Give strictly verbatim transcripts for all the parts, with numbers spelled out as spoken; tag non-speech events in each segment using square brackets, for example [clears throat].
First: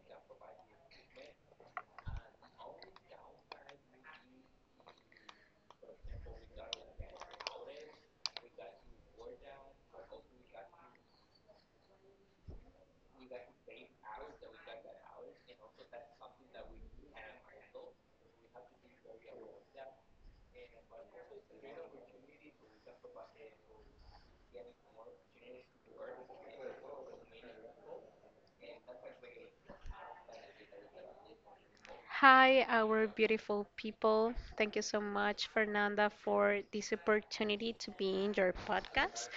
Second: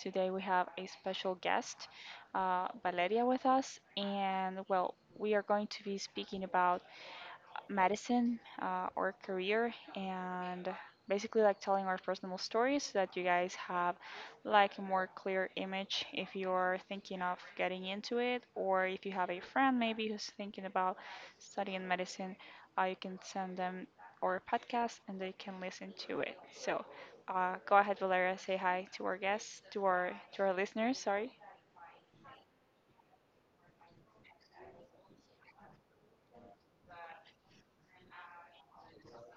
Today we have a special guest, uh, Valeria, with us, and well, we are going to be speaking about medicine uh, or career and basically like telling our personal stories so that you guys have like a more clear image if you're thinking of getting into it or if you have a friend maybe who's thinking about studying medicine uh, you can send them our podcast and they can listen to it, so uh, go ahead, Valeria, say hi to our guests, to our to our listeners, sorry. Hi, our beautiful people. Thank you so much, Fernanda, for this opportunity to be in your podcast.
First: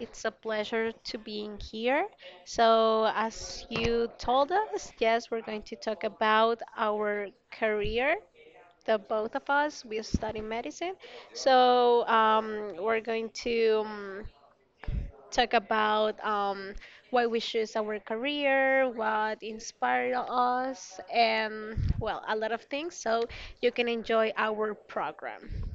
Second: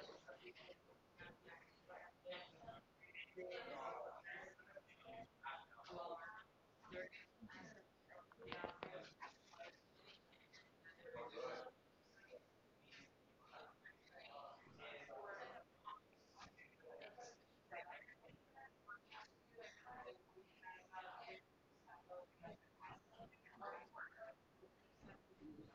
It's a pleasure to being here. So, as you told us, yes, we're going to talk about our career. The both of us, we study medicine. So, um, we're going to. um, talk about um, why we choose our career, what inspired us, and well, a lot of things. So you can enjoy our program.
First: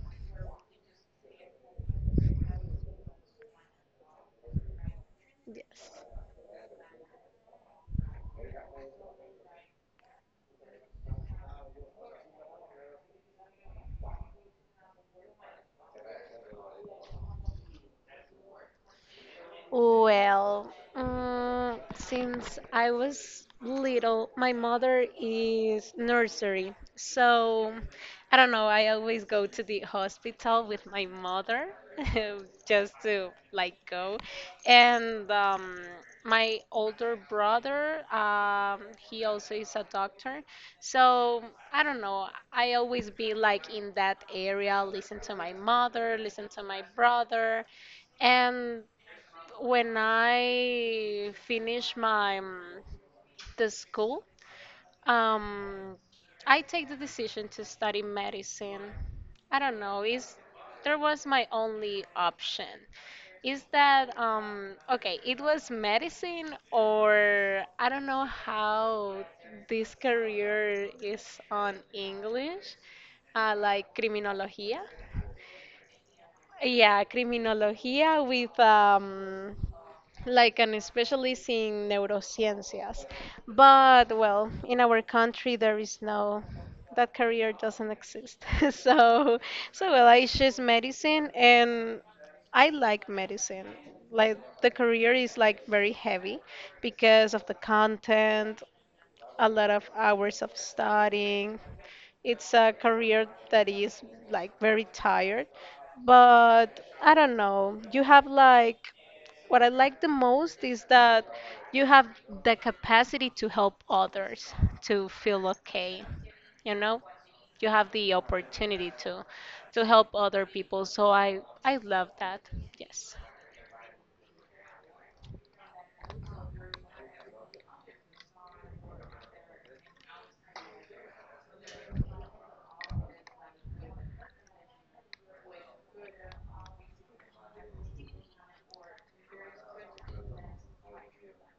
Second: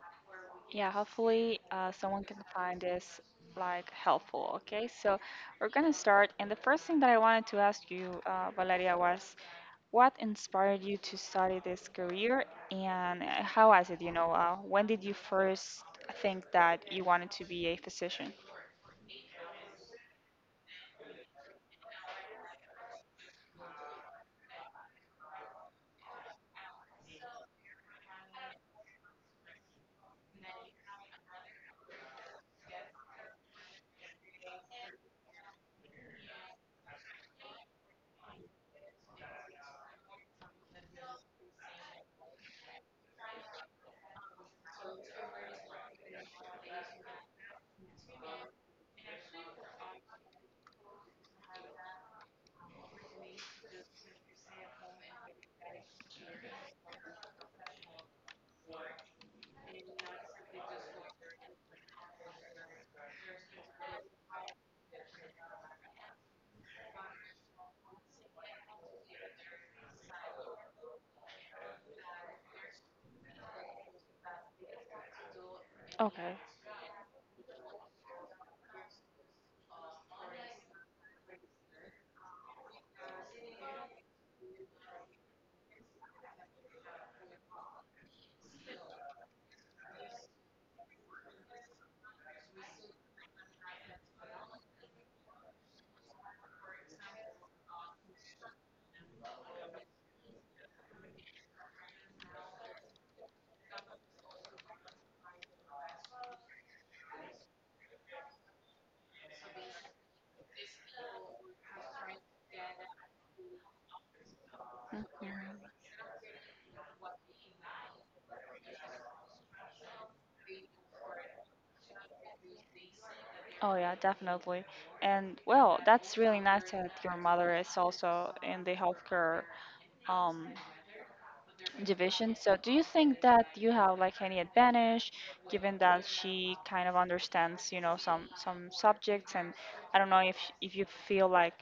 Yeah, hopefully uh, someone can find this like helpful. Okay, so we're gonna Yes. start, and the first thing that I wanted to ask you, uh, Valeria, was what inspired you to study this career, and uh, how was it? You know, uh, when did you first think that you wanted to be a physician? Well, um, since I was little, my mother is nursery. So I don't know, I always go to the hospital with my mother [laughs] just to like go. And um, my older brother, um, he also is a doctor. So I don't know, I always be like in that area, listen to my mother, listen to my brother. And when I finish my um, the school, um, I take the decision to study medicine. I don't know. Is there was my only option? Is that um, okay? It was medicine, or I don't know how this career is on English, uh, like criminologia. Okay. Yeah, criminologia with um, like an specialist in neurosciences. But well, in our country there is no that career doesn't exist. [laughs] so so well, I choose medicine, and I like medicine. Like the career is like very heavy because of the content, a lot of hours of studying. It's a career that is like very tired, but I don't know. You have like what I like the most is that you have the capacity to help others to feel Mhm. okay. You know, you have the opportunity to to help other people. So I I love that. Yes. Oh yeah, definitely. And well, that's really nice that your mother is also in the healthcare um, division. So, do you think that you have like any advantage, given that she kind of understands, you know, some some subjects? And I don't know if if you feel like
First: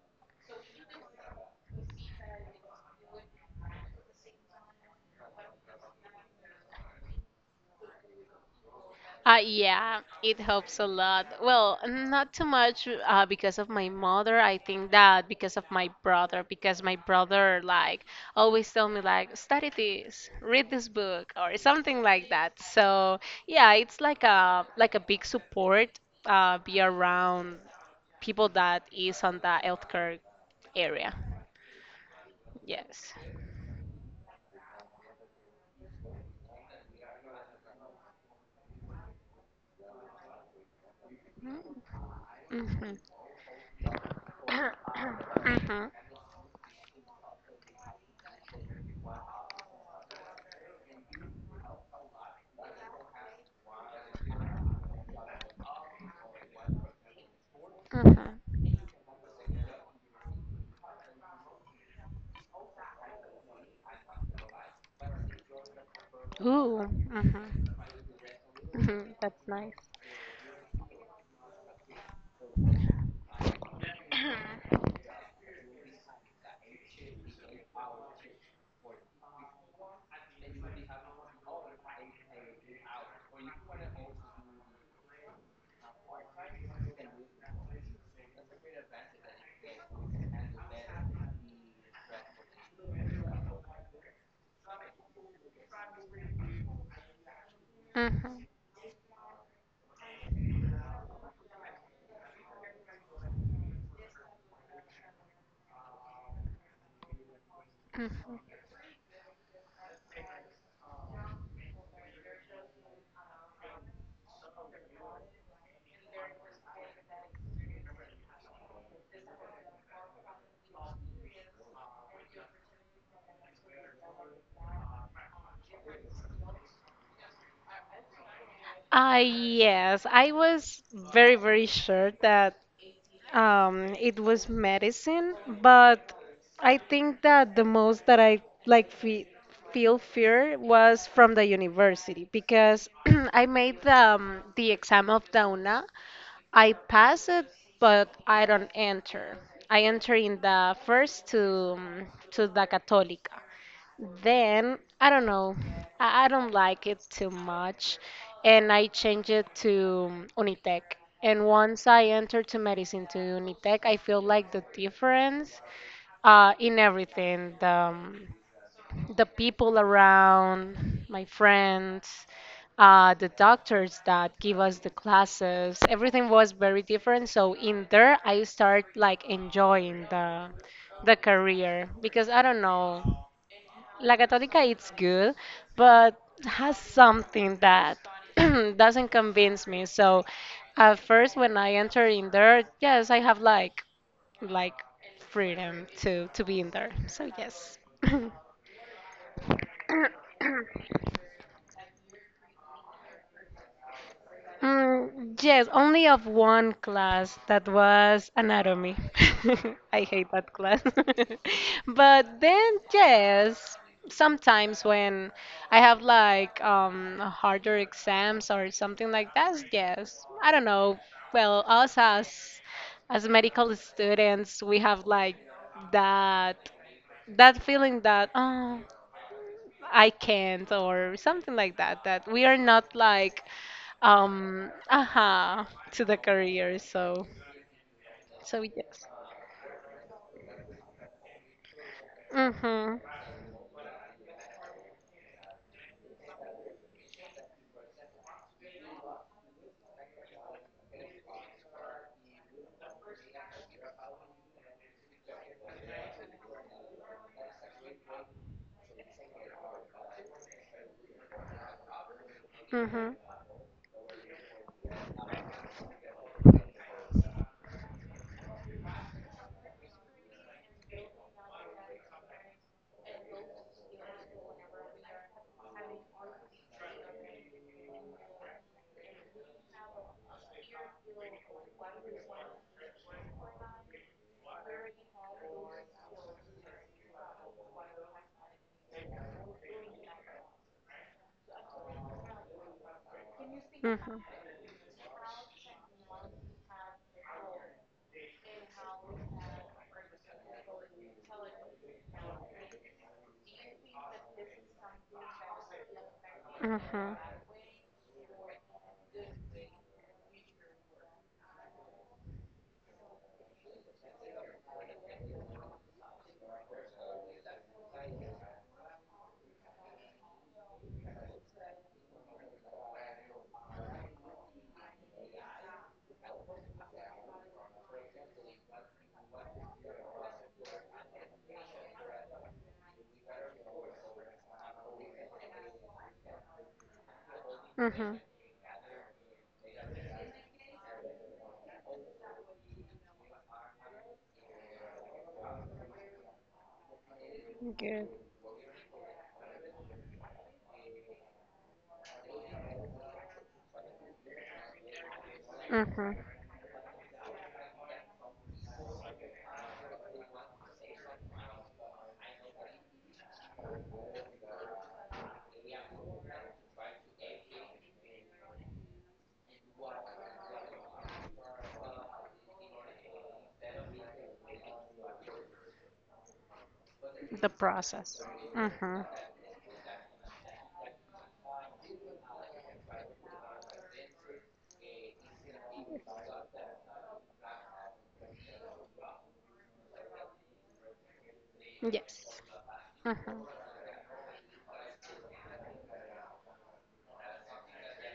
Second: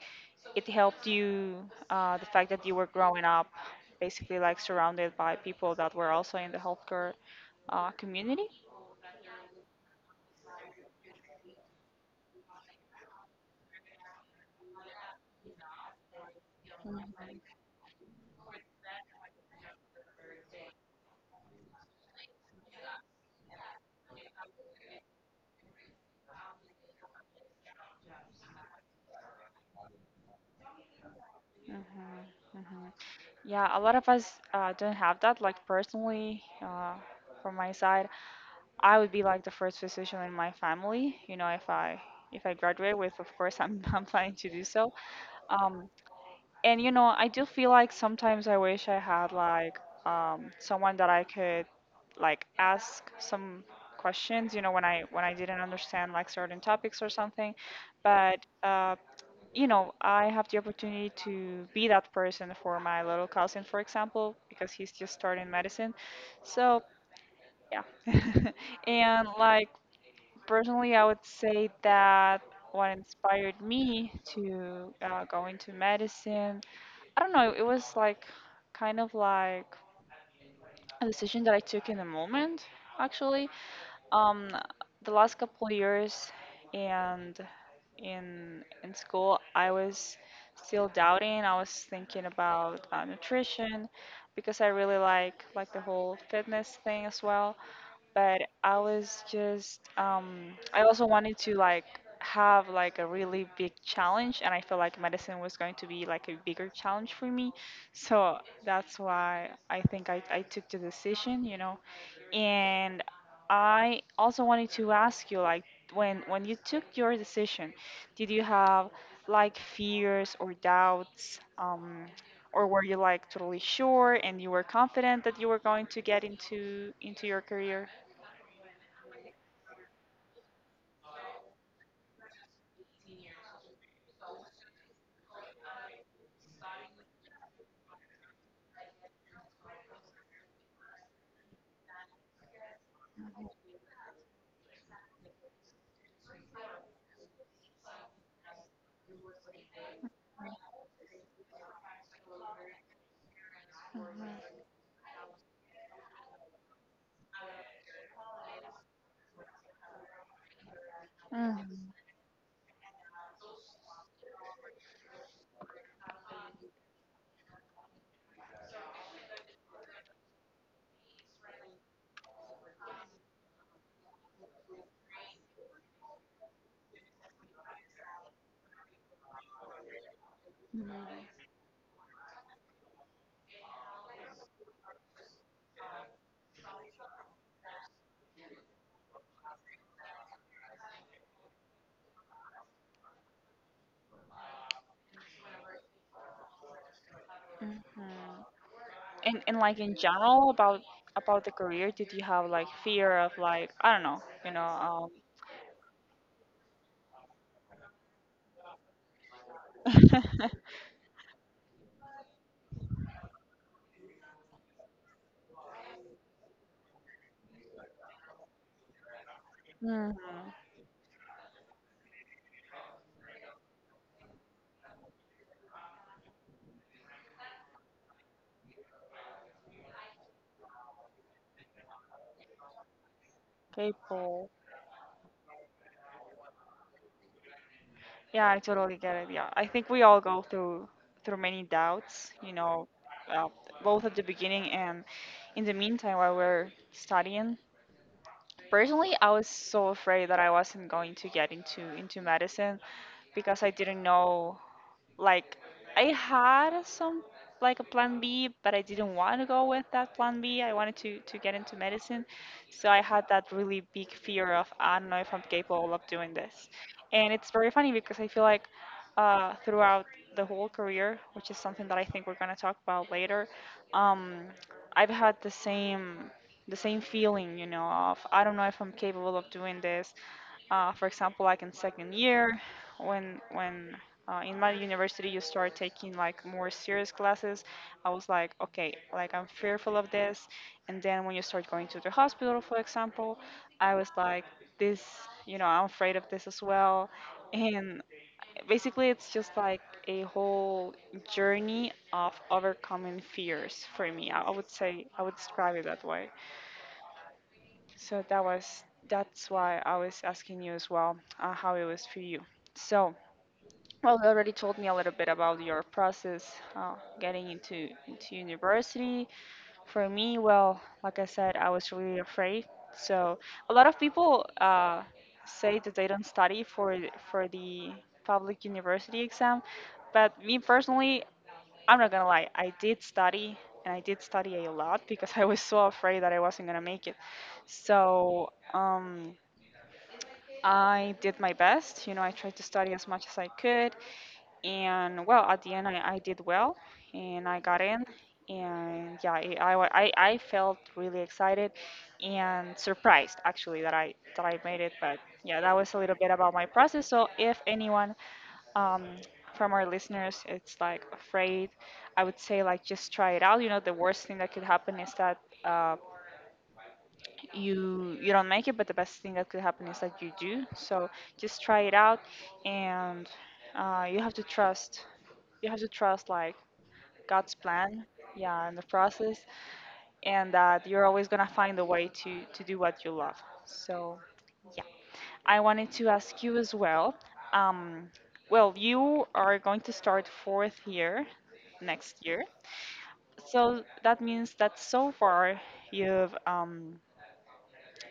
it helped you, uh, the fact that you were growing up, basically like surrounded by people that were also in the healthcare uh, community. Uh, yeah, it helps a lot. Well, not too much uh, because of my mother. I think that because of my brother, because my Mm-hmm, brother like always tell me like study this, read this book, or something like that. So yeah, it's like a like a big support. Uh, be around people that is on the healthcare area. hmm. Yes. Yeah, a lot of us uh, don't have that. Like personally, uh, from my side, I would be like the first physician in my family, you know, if I if I graduate with, Mm-hmm. of course, I'm [laughs] I'm planning to do so. [coughs] Um, Mm-hmm. and you know, I do feel like sometimes I wish I had like um, someone that I could like ask some questions, you know, when I when I didn't understand like certain topics or something. But Mm-hmm. uh, you know, I have the opportunity to be that person for my little cousin, for example, because he's just starting medicine. So Ooh. Mm-hmm. [coughs] yeah. [laughs] Mm-hmm. And That's like. nice. Personally, I would say that what inspired me to uh, go into medicine, I don't know, it was like kind of like a decision that I took in the moment, actually. Um, the last couple of years and in in school, I was still doubting. I was thinking about uh, nutrition because I really like like the whole fitness thing as well, but Mhm, I was just um, I also wanted to like have like a really big challenge, and I felt like medicine was going to be like a bigger challenge for me, mhm. so that's why I think I, I took the decision, you know. And I also wanted to ask you like when when you took your decision, did you have like fears or doubts? Um, or were you like totally sure and you were confident that you were going to get into into your career? Uh, yes, I was very, very sure that um, it was medicine, but I think that the most that I like fe feel fear was from the university because [clears throat] I made the, um, the exam of the U N A. I pass it, but I don't enter. I enter in the first to um, to the Católica. Mhm, Then I don't know. I, I don't like it too much, and I changed it to Unitec. And once I entered to medicine to Unitec, I feel like the difference uh, in everything, the um, the people around, my friends, uh, the doctors that give us the classes. Everything was very different. So in there, I start like enjoying the the mhm, career because I don't know. La Católica it's good, but has something that [clears throat] doesn't convince me. So at first when I enter in there, yes, I have like like freedom to to be in there. So yes. mhm. [laughs] And and like in general about about the career, did you have like fear of like I don't know, you know, um, Mm, yes, only of one class that was anatomy. [laughs] I hate that [laughs] class. [laughs] But then, yes, sometimes when I have like um, harder exams or something like that, yes. I mhm, don't know. Well, us as as medical students, we have like that that feeling that, oh, I can't or something like that. That we are not like people. um aha to the career. So Yeah, so I totally yes. get it. Yeah, I think we all go through through many doubts, you know, Mhm. uh, both at the beginning and in the meantime while we're studying. Personally, I was so afraid that I wasn't going to get into into medicine because I didn't know. Like, I had some like a plan B, but I didn't want to go with that plan B. I wanted to to get into medicine. So I Mhm. had that really big fear of I don't know if I'm capable of doing this. And it's very funny because I feel like uh, throughout the whole career, which is something that I think we're going to talk about later, um, I've had the same the same feeling, you know, of I don't know if I'm capable of doing this. Uh, for example, like in second year, when when uh, in my university you start taking like more serious classes. I was like, okay, like I'm fearful of this, and then when you start going to the hospital, for example, I was Mhm. like, this, you know, I'm afraid of this as well. And basically it's just like a whole journey of overcoming fears for me. I I would say I would describe it that way. Mhm. So that was that's why I was asking you as well, uh, how it was for you. So, well, you already told me a little bit about your process uh, getting into into university. For me, well, like I said, I was really afraid. So a lot of people uh, say that they don't study for for the public university exam, but me personally, I'm not gonna lie, I did study and I did study a lot because [laughs] I was so afraid that I wasn't gonna make it. Mhm. So um, I did my best. You know, I tried to study as much as I could, and well, at the end I, I did well and I got in, Good. and yeah, it, I, wa- I I felt really excited and surprised, actually, that I that I made it. But yeah, that was a Mhm. little bit about my process, so if anyone, um, from our listeners, it's like afraid, I would say like just try it out. You know, the worst thing that could happen is that uh, you you don't make it, but the best thing that could happen is that you do. So just try it out, and uh, you have to trust you have to trust like The God's plan, process. yeah, and the Mhm. process, and that you're always gonna find a way to to do what you love. So yeah, I wanted to ask you as well. Um, well, you are going to start fourth year next Yes. year, Mhm. so that means that so far you've um,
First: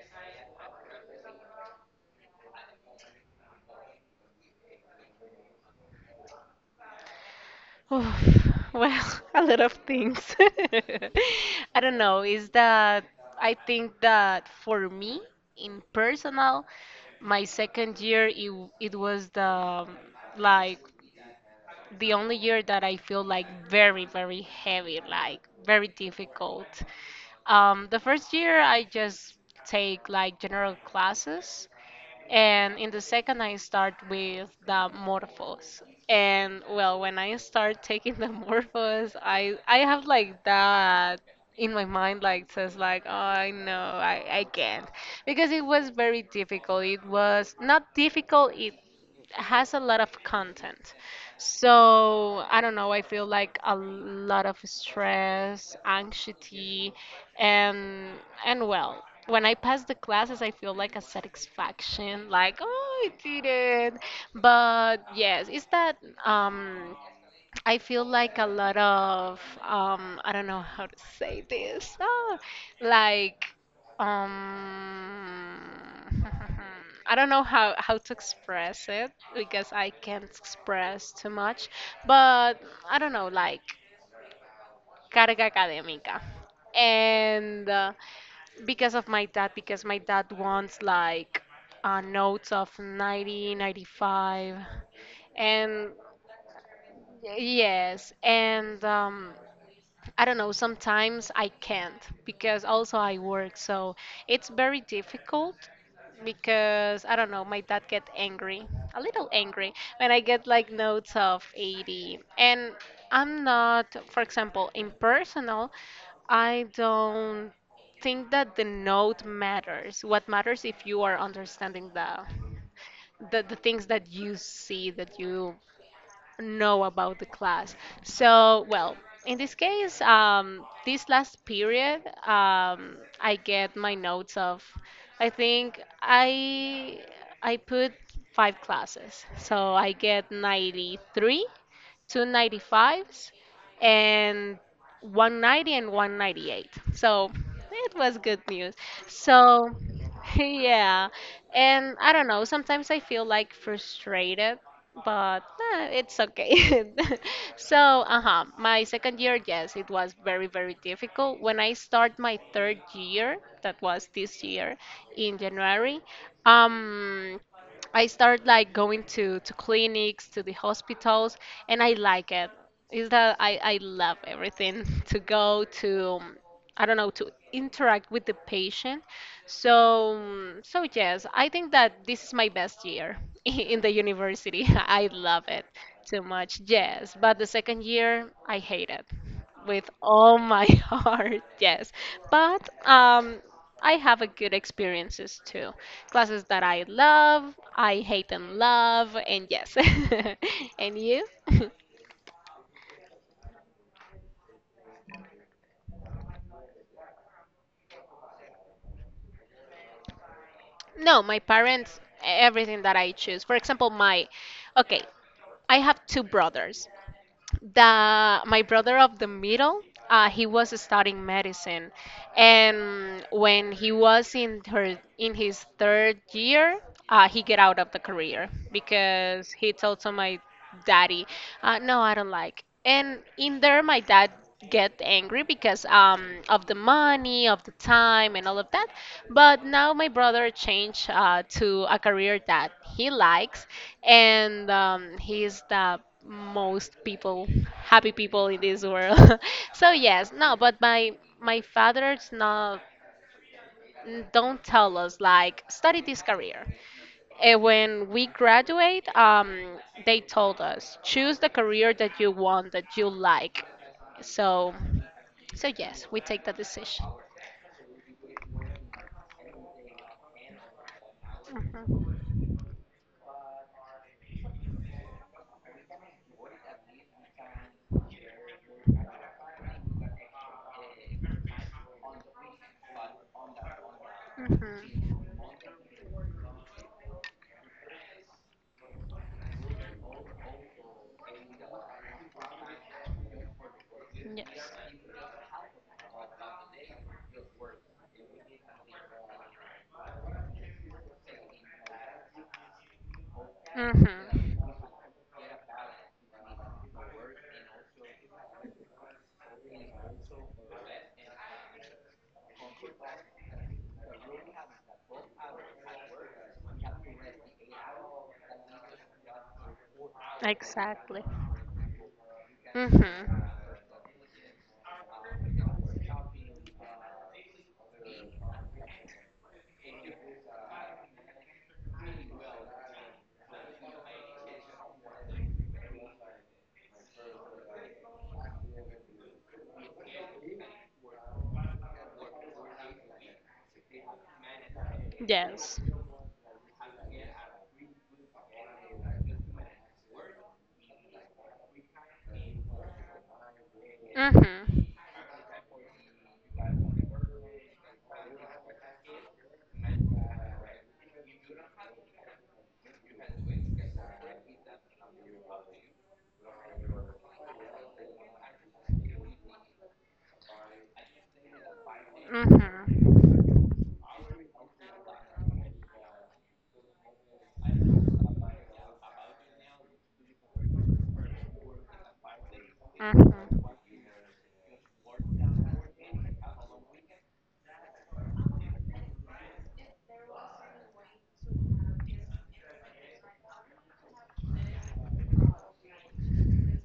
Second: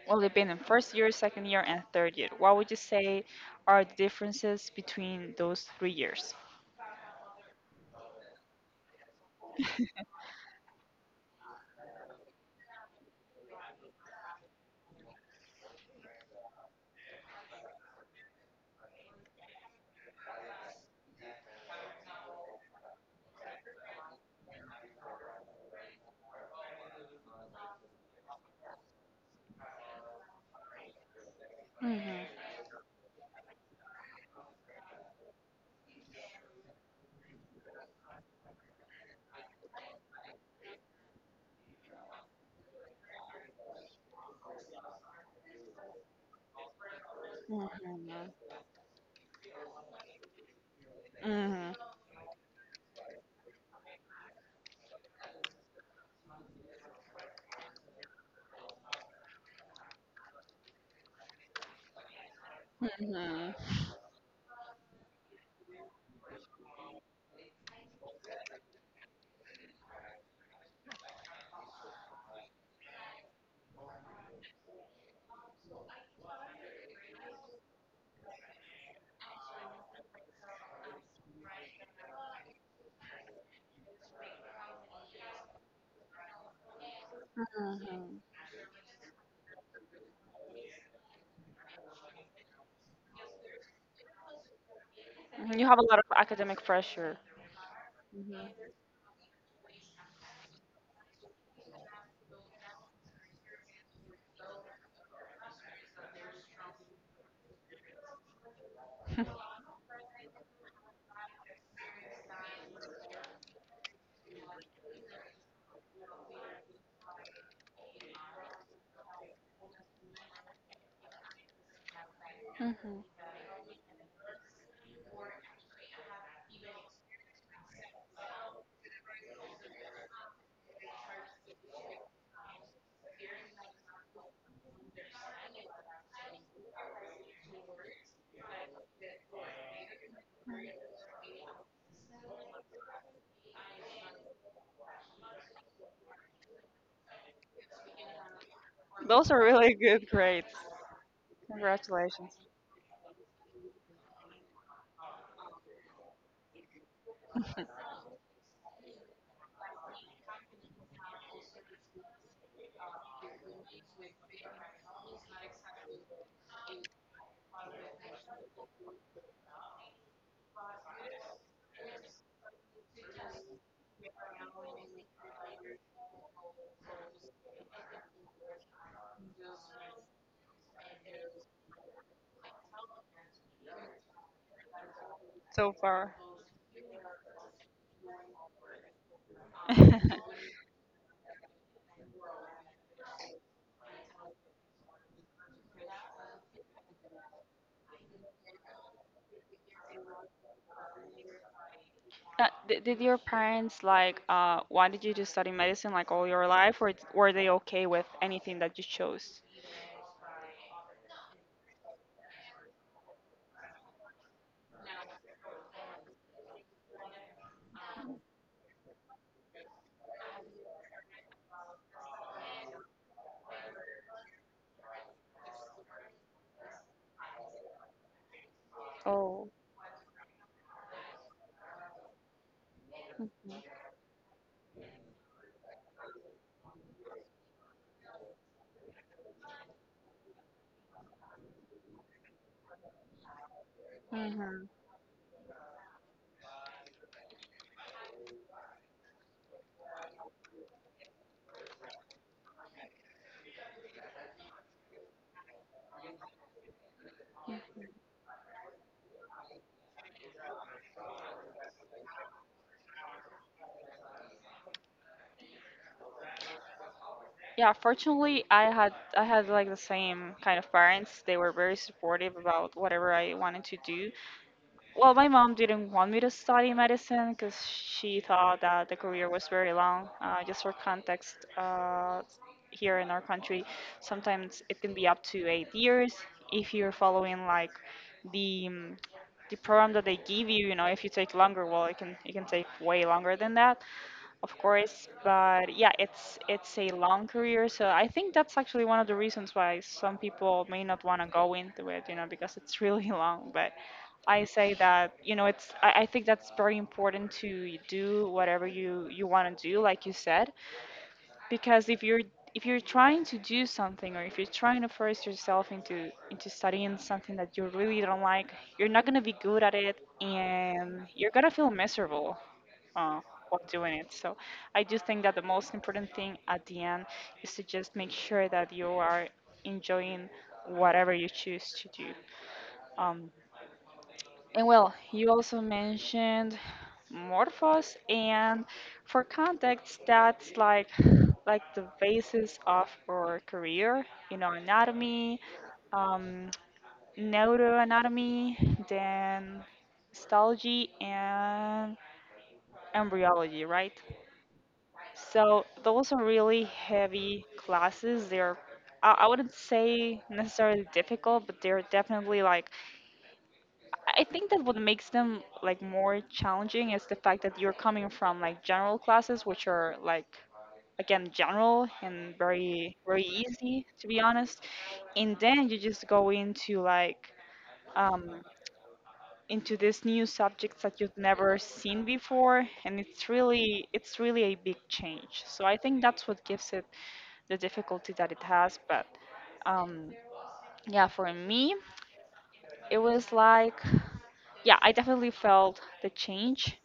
well, you've been in first year, second year, and third year. What would you say are the differences between those three years? [sighs] Oh, [laughs] well, [laughs] a lot of things. [laughs] I don't know. Is that I think that for me, in personal, my second year it, w- it was the um, like the only year that I feel like very, very heavy, like very difficult. Um, the first year I just take like general classes, Hmm, and in the second, I start with the Morphos. And well, when I start taking the [laughs] Morphos, I I have like that in my mind, like says like, oh, I know, I I can't, because it was very difficult. It was not difficult. It has a lot of content. hmm, So I don't know, I feel like a lot of stress, anxiety, and and well, when I pass the classes, I feel like a satisfaction, like, oh, I did hmm. it. But yes, it's that um, I feel like a lot of um I don't know how to say this. Ah, like um [laughs] I don't know how how to express it because I can't express too much, but I don't know like carga académica. And uh, Mhm. because of my dad, because my dad wants like uh, notes of ninety, ninety five, Mhm. You have a and lot of academic pressure. yes, Mhm. and um I don't know, sometimes I can't because also I work, so it's very difficult because I don't know, my dad get angry, a little Mhm. angry when I get like notes of eighty. And I'm not, for example, in personal, I don't think that the note matters. What matters if you are understanding the [laughs] the, the things that you see that you know about the class. So, well, in this case, um, this last period, um, I get my notes of, I think I I put five classes, so I get ninety-three, two ninety-fives, and one ninety and one ninety-eight. So it was good news. Those are So really good [laughs] grades. yeah, and I don't Congratulations. know. Sometimes I feel like frustrated, but eh, it's okay. [laughs] So, [laughs] uh-huh, my second year, yes, it was very, very difficult. When I start my third year, that was this year in January, um, I start like going to to clinics, to the hospitals, and I like it. Is that I I love everything [laughs] to go to. um, I don't know, to interact with the patient. So, mm, so yes, I think that this is my best year [laughs] in the university. [laughs] I love it So far. too much. Yes, but the second year I hate it with all [laughs] my [laughs] heart. Yes, but um, I have a good experiences too. Classes that I love, I hate and love, and yes. [laughs] And you? [laughs] Uh, did, did your parents like uh, wanted you to study medicine like all your life, or it's- were they okay with anything that you chose? No, my parents, everything that I choose. For example, my, okay, I have two brothers. The my brother of the middle, uh, he was studying medicine, and when he was in her in his third year, uh, he get out of the career Oh. because he told to my daddy, uh, no, I don't like, and Mhm. in there my dad get angry because um, of the money, of the time, and all of that. But now my brother changed uh, to a career that he likes, Mhm. Mhm. and um, he's the most people, happy people in this world. [laughs] So yes, no, but my my father's not don't tell us like study this career. And when we graduate, um, they told us choose the career that you want, that you like. So, so yes, we take that decision. Yeah, fortunately, I had I had like the same kind of parents. They were very Mhm. supportive about whatever I wanted to do. Well, my mom didn't want me to study medicine because she thought that the career was very long. Uh, just for context, uh, here in our country, sometimes it can be Mhm. up to eight years if you're following like the um, the program that they give you. You know, if you take longer, well, it can it can take way longer than that, of Yes. course. But yeah, it's it's a long career, so I think that's actually one of the reasons why some people may not want to go into it, you know, because it's really [laughs] long. But Mhm. I say that you know, it's I, I think that's very important to do whatever you you want to do, like you said, because if you're if you're trying to do something or if you're trying to force yourself into into studying something that you really don't like. You're not going to be good at it, and Exactly. you're going to feel miserable Mhm. uh, while doing it. So I do think that the most important thing at the end is to just make sure that you are enjoying whatever you choose to do. Um, and well, you also mentioned Morphos, and for context, that's like like the basis of our career, you know, anatomy, Yes. um, neuroanatomy, then histology and embryology, right? Mhm. So those are really heavy classes. They're I I wouldn't say necessarily difficult, but they're definitely like I think that what makes them like more challenging is the fact that you're coming from like general classes, which are like again general and very Mhm. very easy, to be honest, and then you just go into like um, into these new subjects that you've never seen before, and it's Mhm. really it's really a big change. So I think that's what gives it the difficulty that it has, but. Um, yeah, for me, it was like, yeah, I definitely felt the change,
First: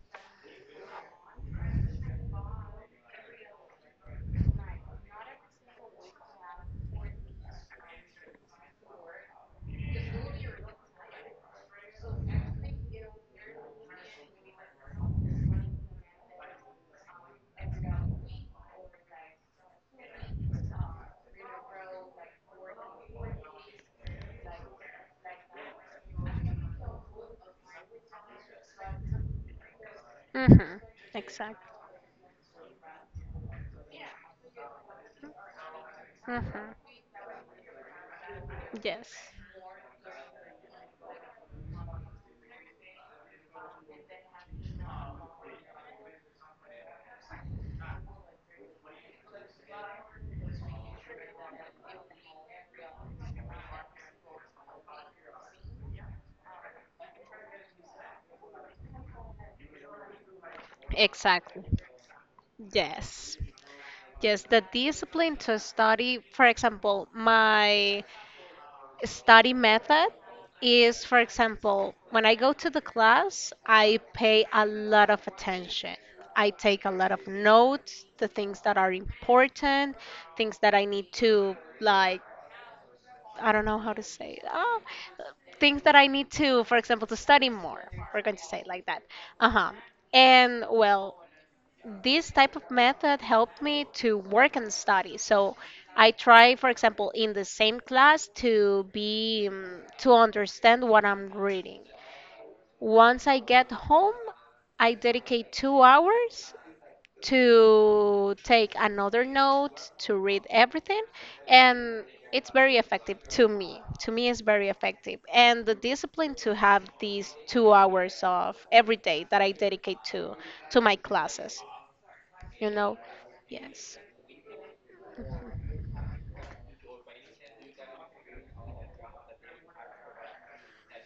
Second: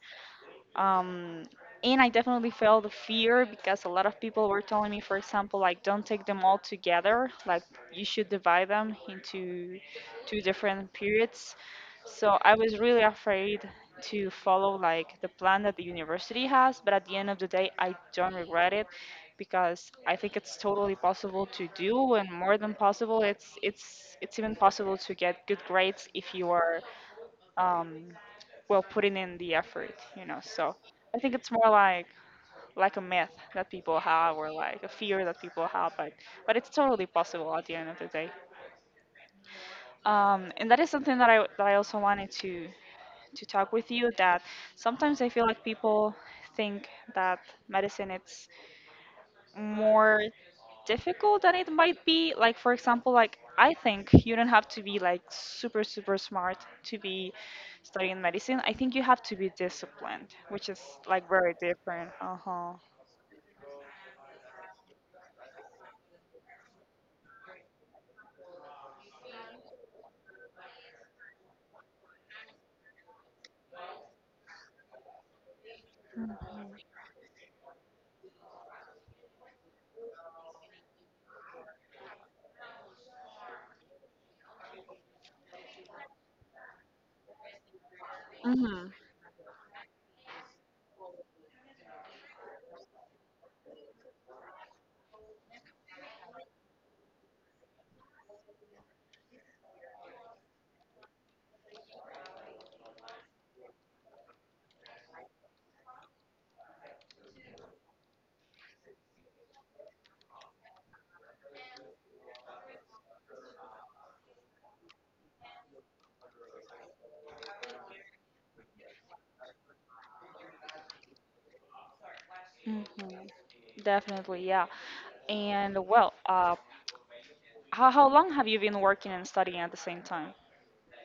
um, and I definitely felt the fear because a lot of people were telling me, for example, like don't take them all together, like you should divide them into two different periods. So I was really afraid to follow like the plan that the university has, but at the end of the day, I don't regret it because I think it's totally possible to do, and more than possible, it's it's it's even possible to get good grades if you are um, well putting in the effort you know so Mm-hmm. i think it's more Exactly. like like a myth that people have or like a fear that people have but but it's Mm-hmm. totally possible at the end of the day. Yes. Um, and that is something that i that i also wanted to to talk with you that sometimes i feel like people think that medicine it's more difficult than it might be. Like for example, like I think you don't have to be like super super smart to be studying medicine. I think you have to be disciplined, which is like very Exactly. different. Uh huh. Yes. Yes, the discipline to study, for example, my study method is, for example, when I go to the class, I pay a lot of attention. I take a lot of notes, the things that are important, things that I need to like I don't know how to say it. Oh, things that I need to, for example, to study more. We're going to say it like Mhm. that. Uh huh. And well, this type of method helped me to work and study. So I try, for example, in the same class to be um, to understand what I'm reading. Once I get home, I dedicate two hours to take another note, to read everything, and it's very effective to me. To me, it's very effective. And the discipline to have these two hours of every day that I dedicate to to my classes. You know, Mhm. yes. Definitely, yeah. And well, uh, how how long have you been working and studying at the same time?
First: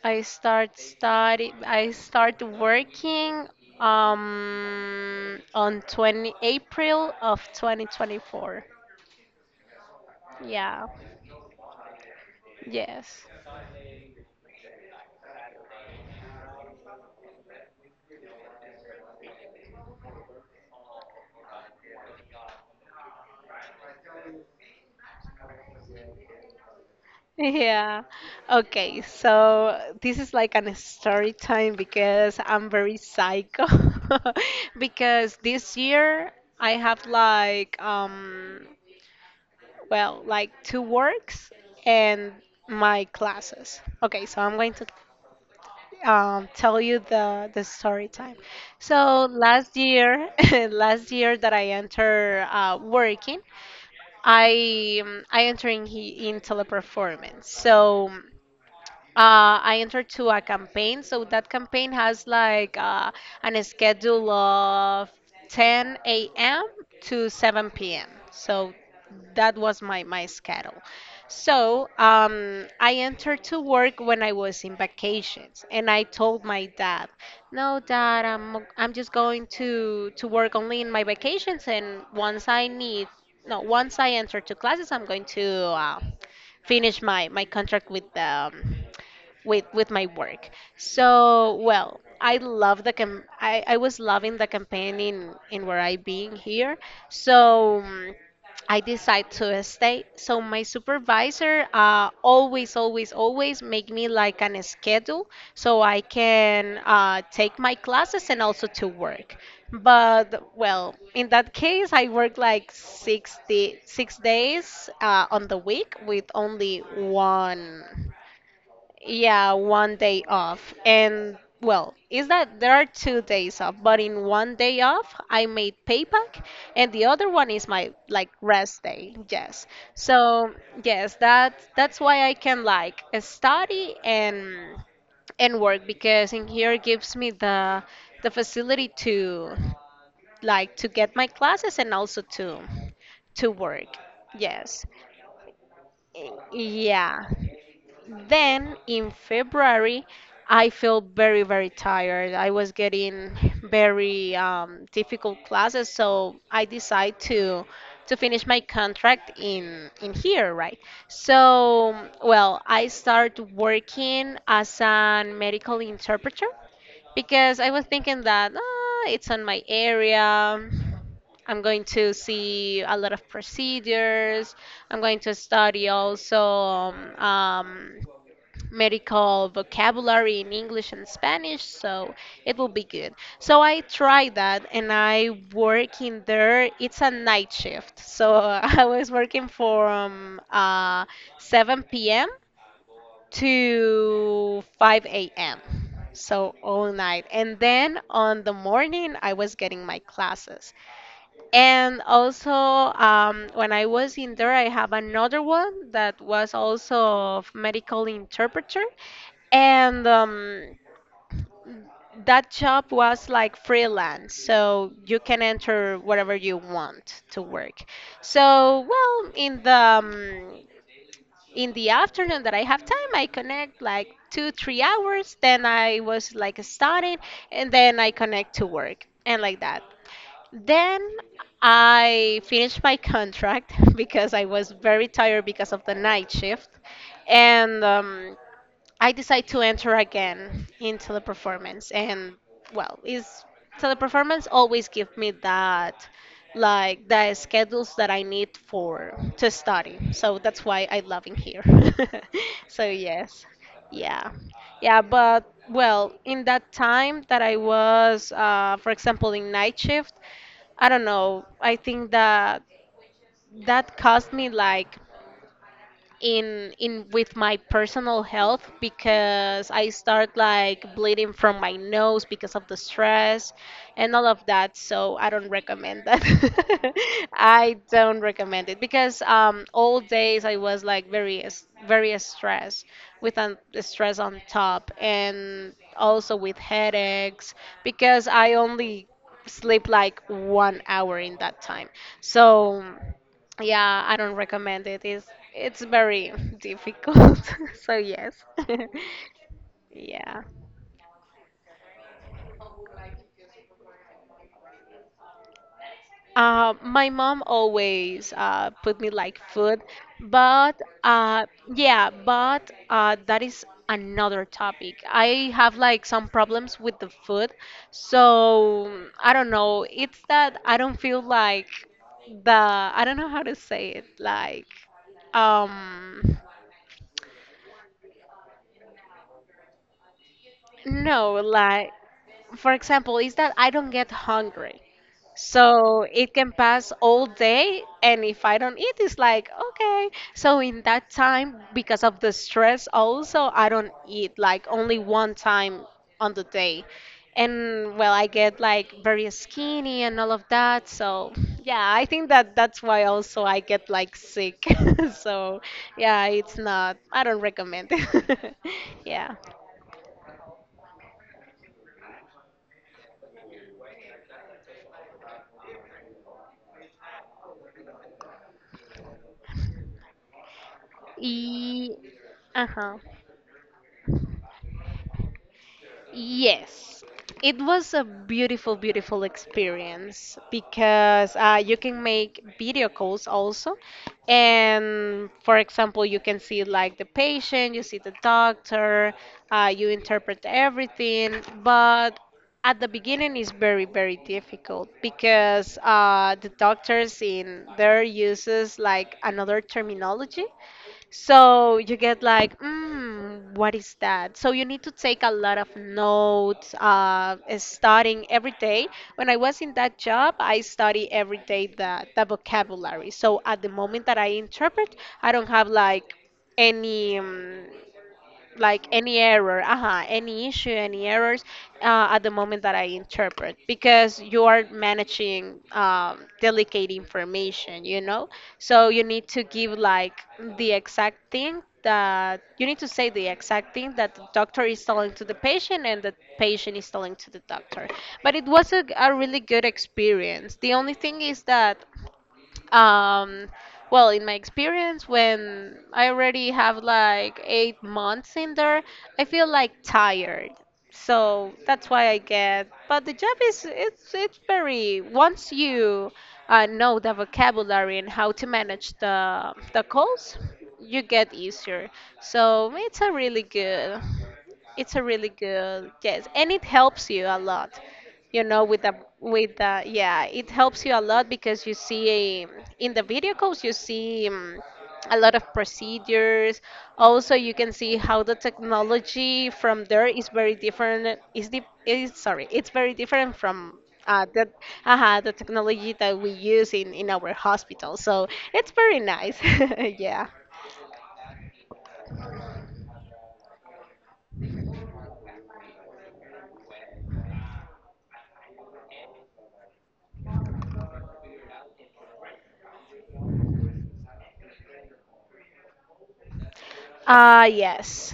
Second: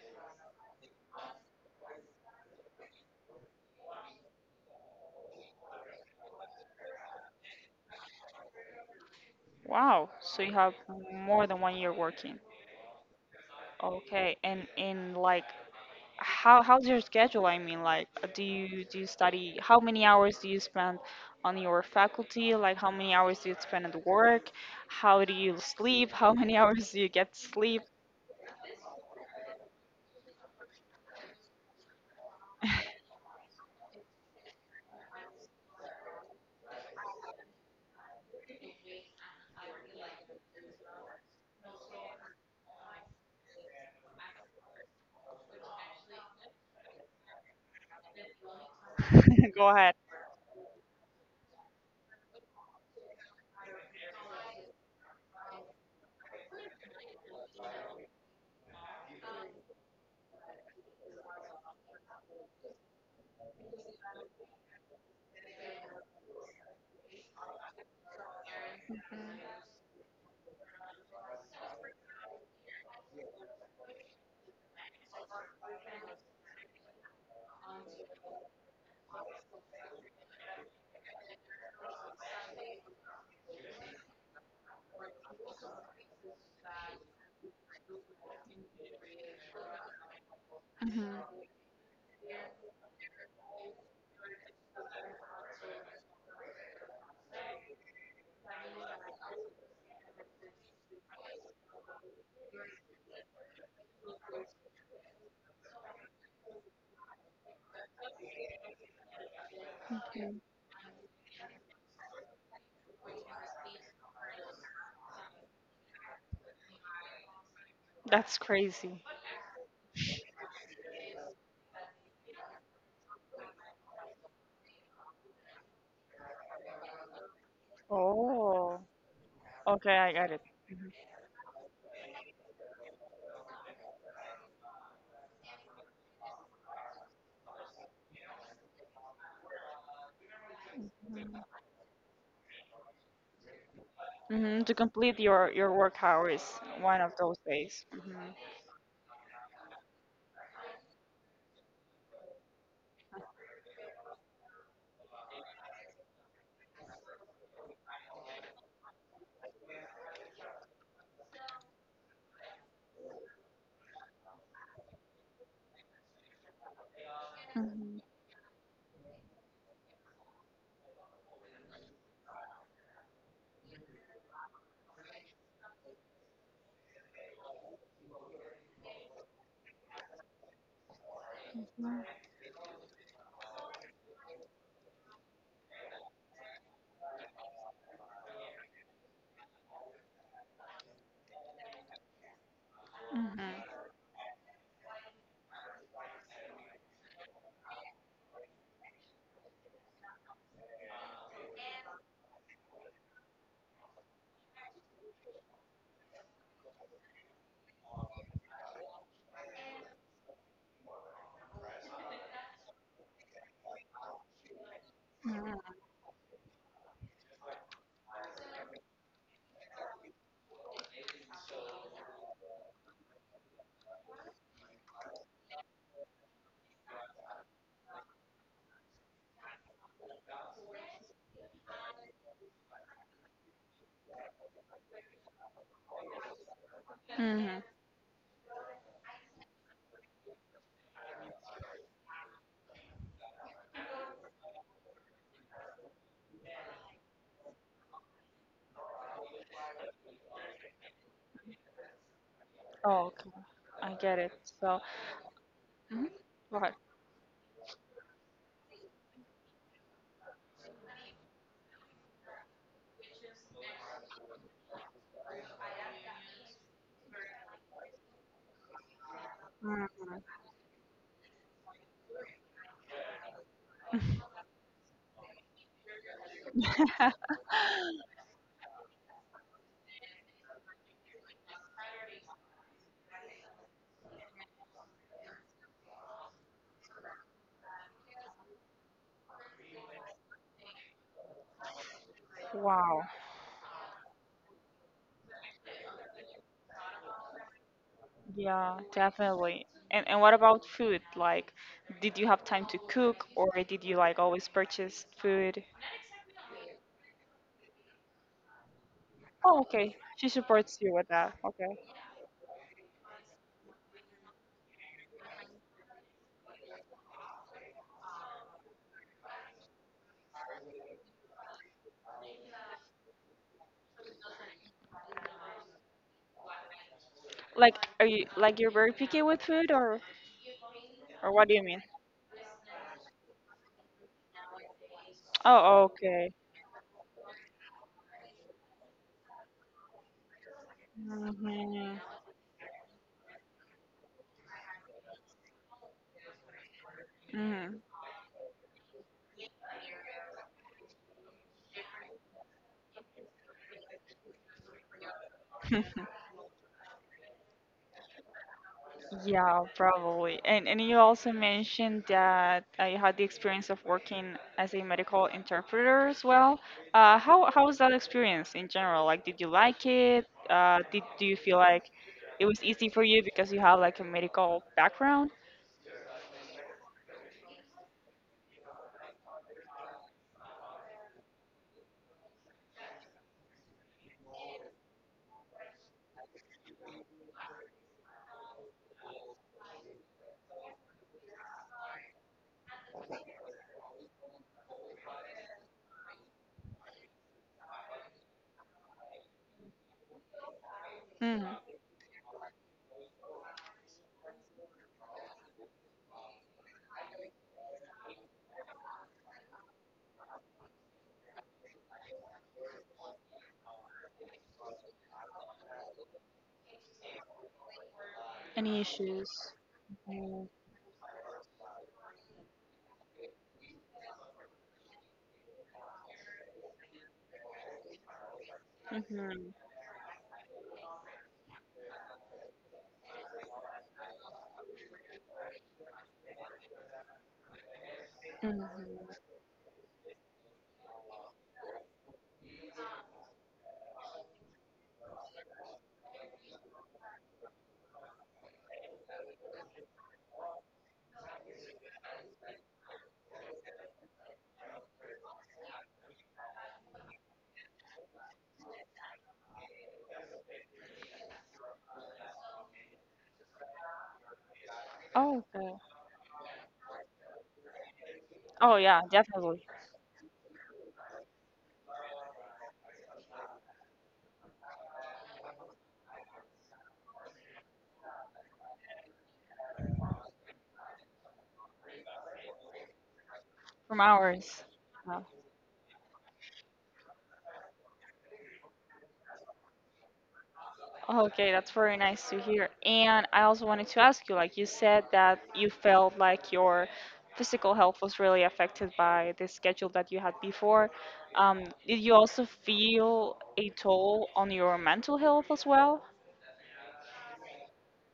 I start study. I start working um on April twentieth of twenty twenty-four. Wow. So you have Yeah. more than one year working. Yes. Okay. And in like how how's your schedule? I mean, like, uh, do you do you study? How many hours do you spend on your faculty? Like, how many hours do you spend at work? How do you sleep? How many [laughs] hours do you get to sleep? Yeah. Okay, so this is like an story time because I'm very psycho. [laughs] Because this year I have like um well, like two works and my classes. Okay, so I'm going to um tell you the the story time. So [laughs] Go last ahead. year, [laughs] last year that I enter uh working, I um, I enter in, he- in teleperformance. So uh, I entered to a campaign. So that campaign has like uh, an schedule of ten a m to seven p m. So that was my, my schedule. So um, I entered to work when I was in vacations, and I told my dad, "No, Dad, I'm I'm just going to to work only in my vacations, and once I need, no, once I enter to classes, I'm going to uh, finish my my contract with them," with with my work. Hmm. So, well, I love the cam I, I was loving the campaign in in where I being here. So, mm, I decide to stay. So my supervisor uh, always, always, always make me like an schedule so I can uh, take my classes and also to work. But well, in that case, I work like sixty six days uh, on the week with only one, That's crazy. yeah, one day off. And well, is that there are two days off, but in one day off, I made payback, and the other one is my like Oh, rest day. Yes. okay, I got it. So yes, that that's why I can like study and and work because in here gives me the the facility to like to get my classes and also to to work. Hmm. To Yes. complete your your work hours Y- one of Yeah those days. then in February, I felt very, very tired. I was getting very um, difficult classes, so I decided to to finish my contract in in here, right? So, well, I started working as an medical interpreter because I was Hmm. thinking that ah, it's on my area. I'm going to see a lot of procedures. I'm going to study also um, medical vocabulary in English and Spanish, Hmm. so it will be good. So I tried that and I work in there. It's a night shift. So [laughs] I was working from uh, seven p m Hmm. to five a m. So all night. And then on the morning, I was getting my classes. And also, um, when I was in there, I have another one that was also of medical interpreter. And um, that job was like freelance, so you can enter whatever you want to work. So, well, in the um, in the afternoon that I have time, I connect like two, three hours. Then I was like studying, and then I connect to work and like that. Then I finished my contract [laughs] because I was very tired because of the night shift, Hmm. Hmm. and um, I decide to enter again in teleperformance, and well, is teleperformance always give me that, like the schedules that I need for to study. So that's why I love in here. [laughs] So Oh, okay, yes, I get it. yeah, So, yeah. But mhm, well, in go that ahead. time that I was, uh, for example, in night shift, I don't know. I think that that cost me like in in with my personal health because I Mm. start like bleeding from my nose because of the stress and all of that. So I don't recommend that. [laughs] [laughs] I don't recommend it because um, all days I was like very s- very stressed with an, the stress on top and also with headaches because I only sleep like one hour in that time. So. Wow. Yeah, I don't recommend it. It's it's very [laughs] difficult. [laughs] So yes. Yeah, [laughs] definitely. And and what Yeah. about food? Like, did you have time to cook or did you like always purchase food? Uh, my mom always uh, put me like Oh, food, okay. She supports but you with that. uh, Okay. yeah, but uh, that is another topic. I have like some problems with the food, so I don't know. It's that I don't feel like the I don't know how to say it. Like, um, Like, are you like you're very picky with food or or no, what do you mean? like for example, is that I don't get hungry. Oh, So okay. it can pass all day, and if I don't eat, it's like, okay. So in that time, Hmm. because of the stress, also, I don't eat like only one time on the day. Hmm. And well, I get like very skinny and all of that. So yeah, I think that that's why also I get like sick. [laughs] So [laughs] yeah, it's not, I don't recommend it. [laughs] Yeah. Yeah, probably. And and you also mentioned that uh, you had the experience of working as a medical interpreter as well. Uh, how how was that experience in general? Like, did you like it? Uh, did do you feel like E- it was easy uh-huh. for you because you have like a medical background? Yes, it was a beautiful, beautiful experience because uh, you can make video calls also. And for example, you can see like the patient, you see the doctor, uh, you interpret everything. But at the beginning, it's very, very difficult because uh, the doctors in their uses like another terminology Mm. so you get like, mm, what is that? So you need to take a lot of notes, uh, studying every day. When I was in that job, I study every day the, the vocabulary. So at the moment that I interpret, I don't have like any. Um, Any like any issues? error, uh Mm. any issue, any errors uh, at the moment that I interpret because you are managing um, delicate information, you know? So you need to Hmm. give like the exact thing that you need to say the exact thing that the doctor is telling to the patient and the patient is telling to the doctor. But it was a, a really good experience. The only thing is that um, well, in my experience, when I already have like eight months in there, I feel like tired. So that's why I get. But the job is it's it's very once you uh, know the vocabulary and how to manage the the calls, you get easier. So it's a really good. It's a really Oh, okay. good, yes, and it helps you a lot. You know, Oh with the yeah, with definitely. the yeah, it helps you a lot because you see um, in the video calls you see um, a lot of procedures. Also, you can see how the technology from there is very different. Is the is sorry, it's very different from. From Uh, the, ours. uh, the technology that we use in, in our hospital. So it's very nice. [laughs] Yeah. Okay, that's very nice to hear. And I also wanted to ask you, like you said that you felt like your physical health was really affected by the schedule that you had before. Um, did you also feel a toll on your mental health as well? Uh yes.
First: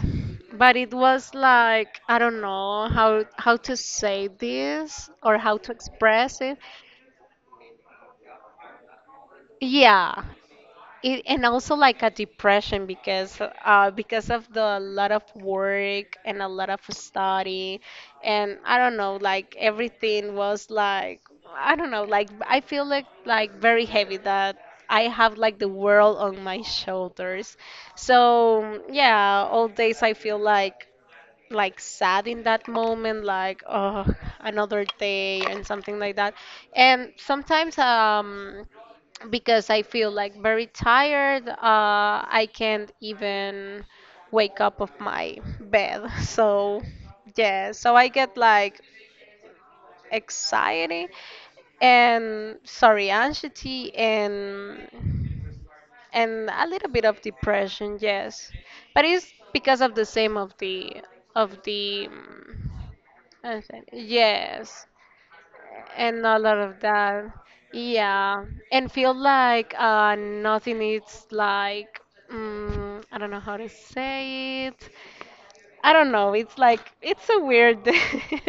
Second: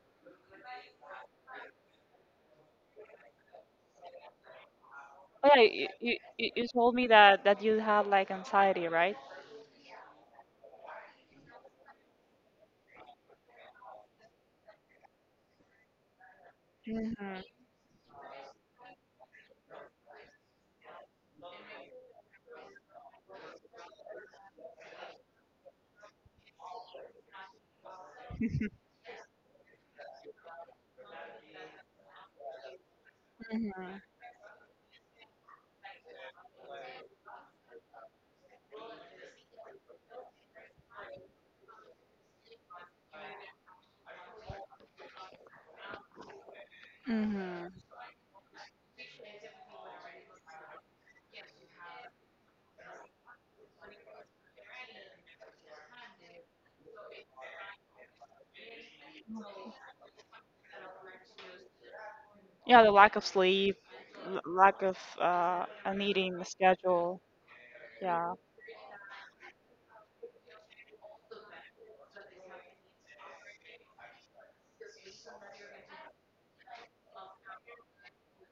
But it was like I don't know how how to say this or Oh how yeah, to you, you, express you it. you told me that that you had like anxiety, right? Yeah. It, and also like a depression because uh because of the lot of work and a lot of Hmm. study and I don't know like everything was like I don't know like I feel like like very heavy that I have like the world on my shoulders. So yeah, all days I feel like like sad in that moment, like Mhm, oh, another day and something like that. And sometimes, um, because I feel like very tired, uh, I can't even wake up of my bed. [laughs] So mhm. yeah, so I get like anxiety and sorry, anxiety and and a little bit of depression. Yes, but it's because of the same of the of the. mm, Yeah, the lack of I sleep, said, l- lack yes, of uh, an and eating a lot of schedule. that. Yeah, Yeah, and feel like uh, nothing is like, mm, I don't know how to say it. I don't know. It's like, it's a weird, [laughs]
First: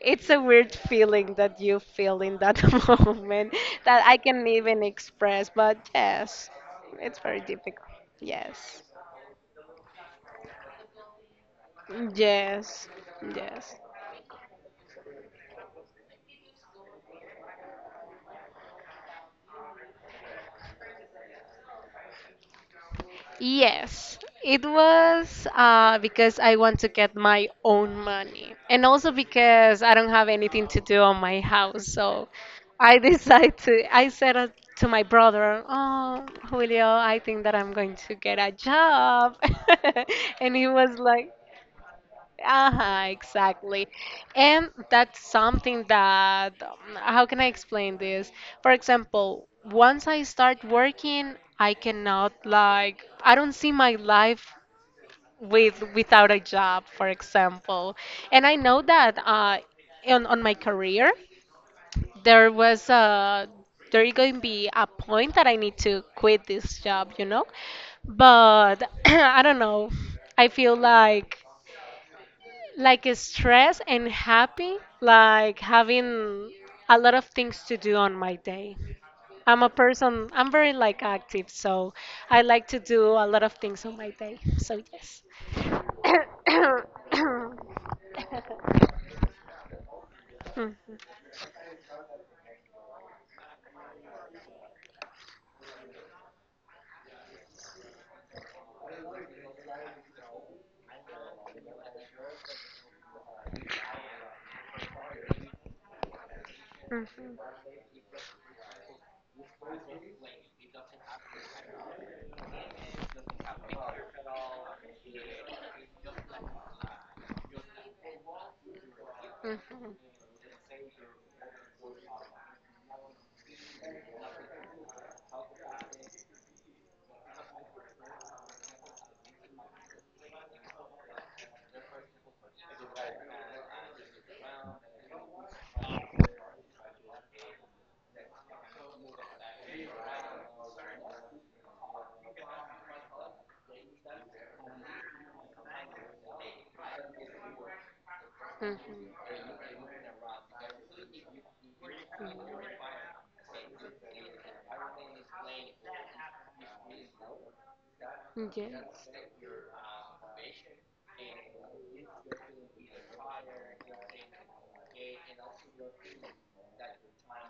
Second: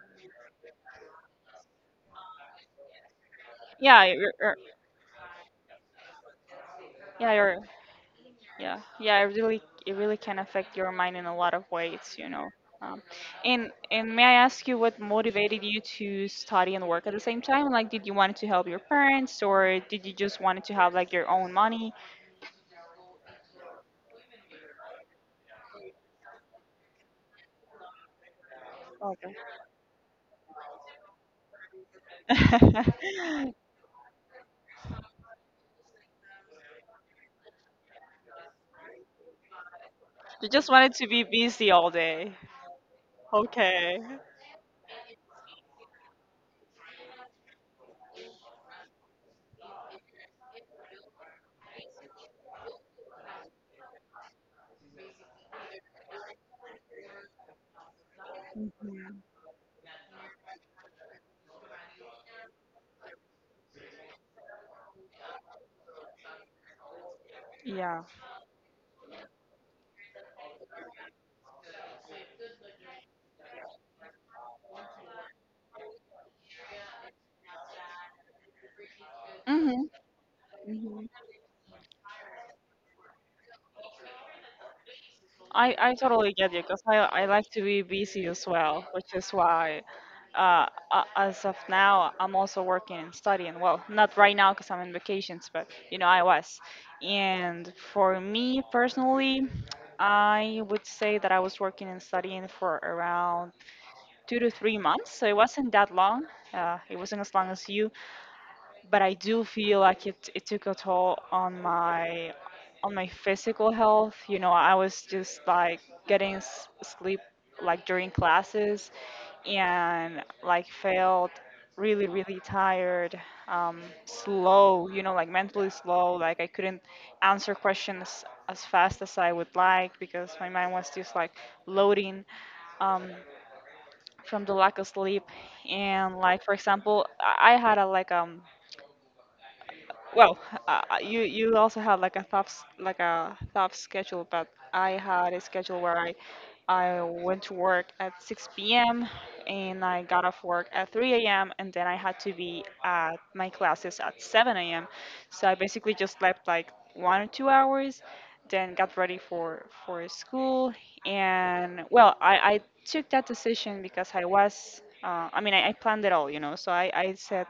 it's a weird feeling that you feel in that [laughs] moment that yeah, I you're, can you're- even express. But yes, it's yeah. very You're difficult. Yeah, Yes, yeah, it really it really can affect your mind in a lot of ways, you know. yes, Um, and yes. and may I ask you what motivated you to study and work at the same time? Like, did you want to help your parents, or did you just wanted to have like your own money? Yes, it was uh, because I want to get my own money, and also because I don't have anything to do on my house. So I [laughs] Okay. decided [laughs] to. I said uh, to my brother, "Oh, Julio, I think that I'm going to get a job," [laughs] You and he just wanted was to be like. busy all day. Uh-huh, exactly. Okay. And that's something that, um, how can I explain this? For example, once I start working, I cannot like, I don't see my life with without a job, for example. And I know that Mhm. uh, on, on my career, there was a, there going to be a point that I need to quit this job, you know? Yeah. But [clears throat] I don't know. I feel like like stress and happy, like having a lot of things to do on my day. I'm a Mhm. person, I'm very like active, so I like to do a lot of things on my day. So yes. I, I totally get you because I, I like to be busy as well, which is why, uh, Mhm, a- as of now, I'm also working and studying. Well, not right now because I'm on vacations, but you know, I was. And for me personally, I would say that I was working and studying for around two to three months. So it wasn't that long. Uh, it wasn't as mhm, long as you, but I do feel like it it took a toll on my on my physical health. You know, I was just like getting s- sleep like during classes mhm, and like felt really really tired, um slow, you know, like mentally slow, like i couldn't answer questions as fast as I would like because my mind was just like loading. um from the lack of sleep and like for example i I had a like um well, uh, uh, you you also had like a tough s- like a tough schedule, but I had a schedule where I I went to work at six p m mhm. and I got off work at three a m and then I had to be at my classes at seven a m. So I basically just slept like one or two hours, Yeah. then got ready for for school. And well, I I took that decision because I was uh, I mean I, I planned it all, you know, so I I said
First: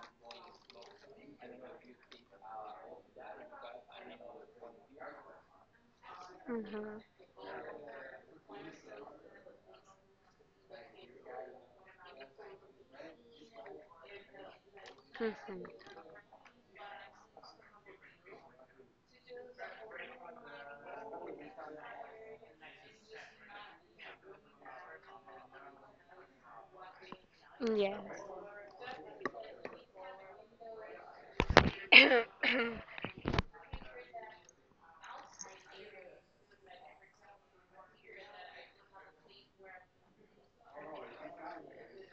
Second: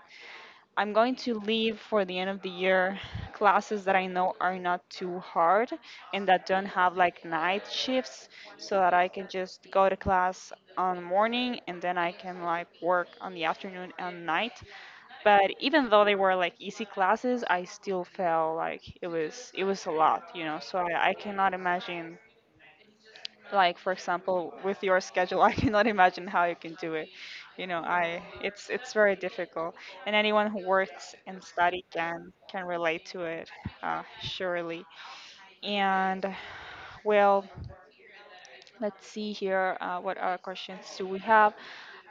I'm going to leave for the end of the year classes that I know are not too hard and that don't have Mhm, like night shifts, so that I can just go to class on the morning and then I can like work on the afternoon and night. But even mhm. though they were like easy classes, I still felt like it was it was a lot, you know. So I, I cannot imagine like for example with your schedule [laughs] i cannot imagine how you can do it, you know. I Yes. It's it's very difficult, and anyone who works and study can can relate to it, uh, surely. And well, let's see here, uh, what other questions do we have.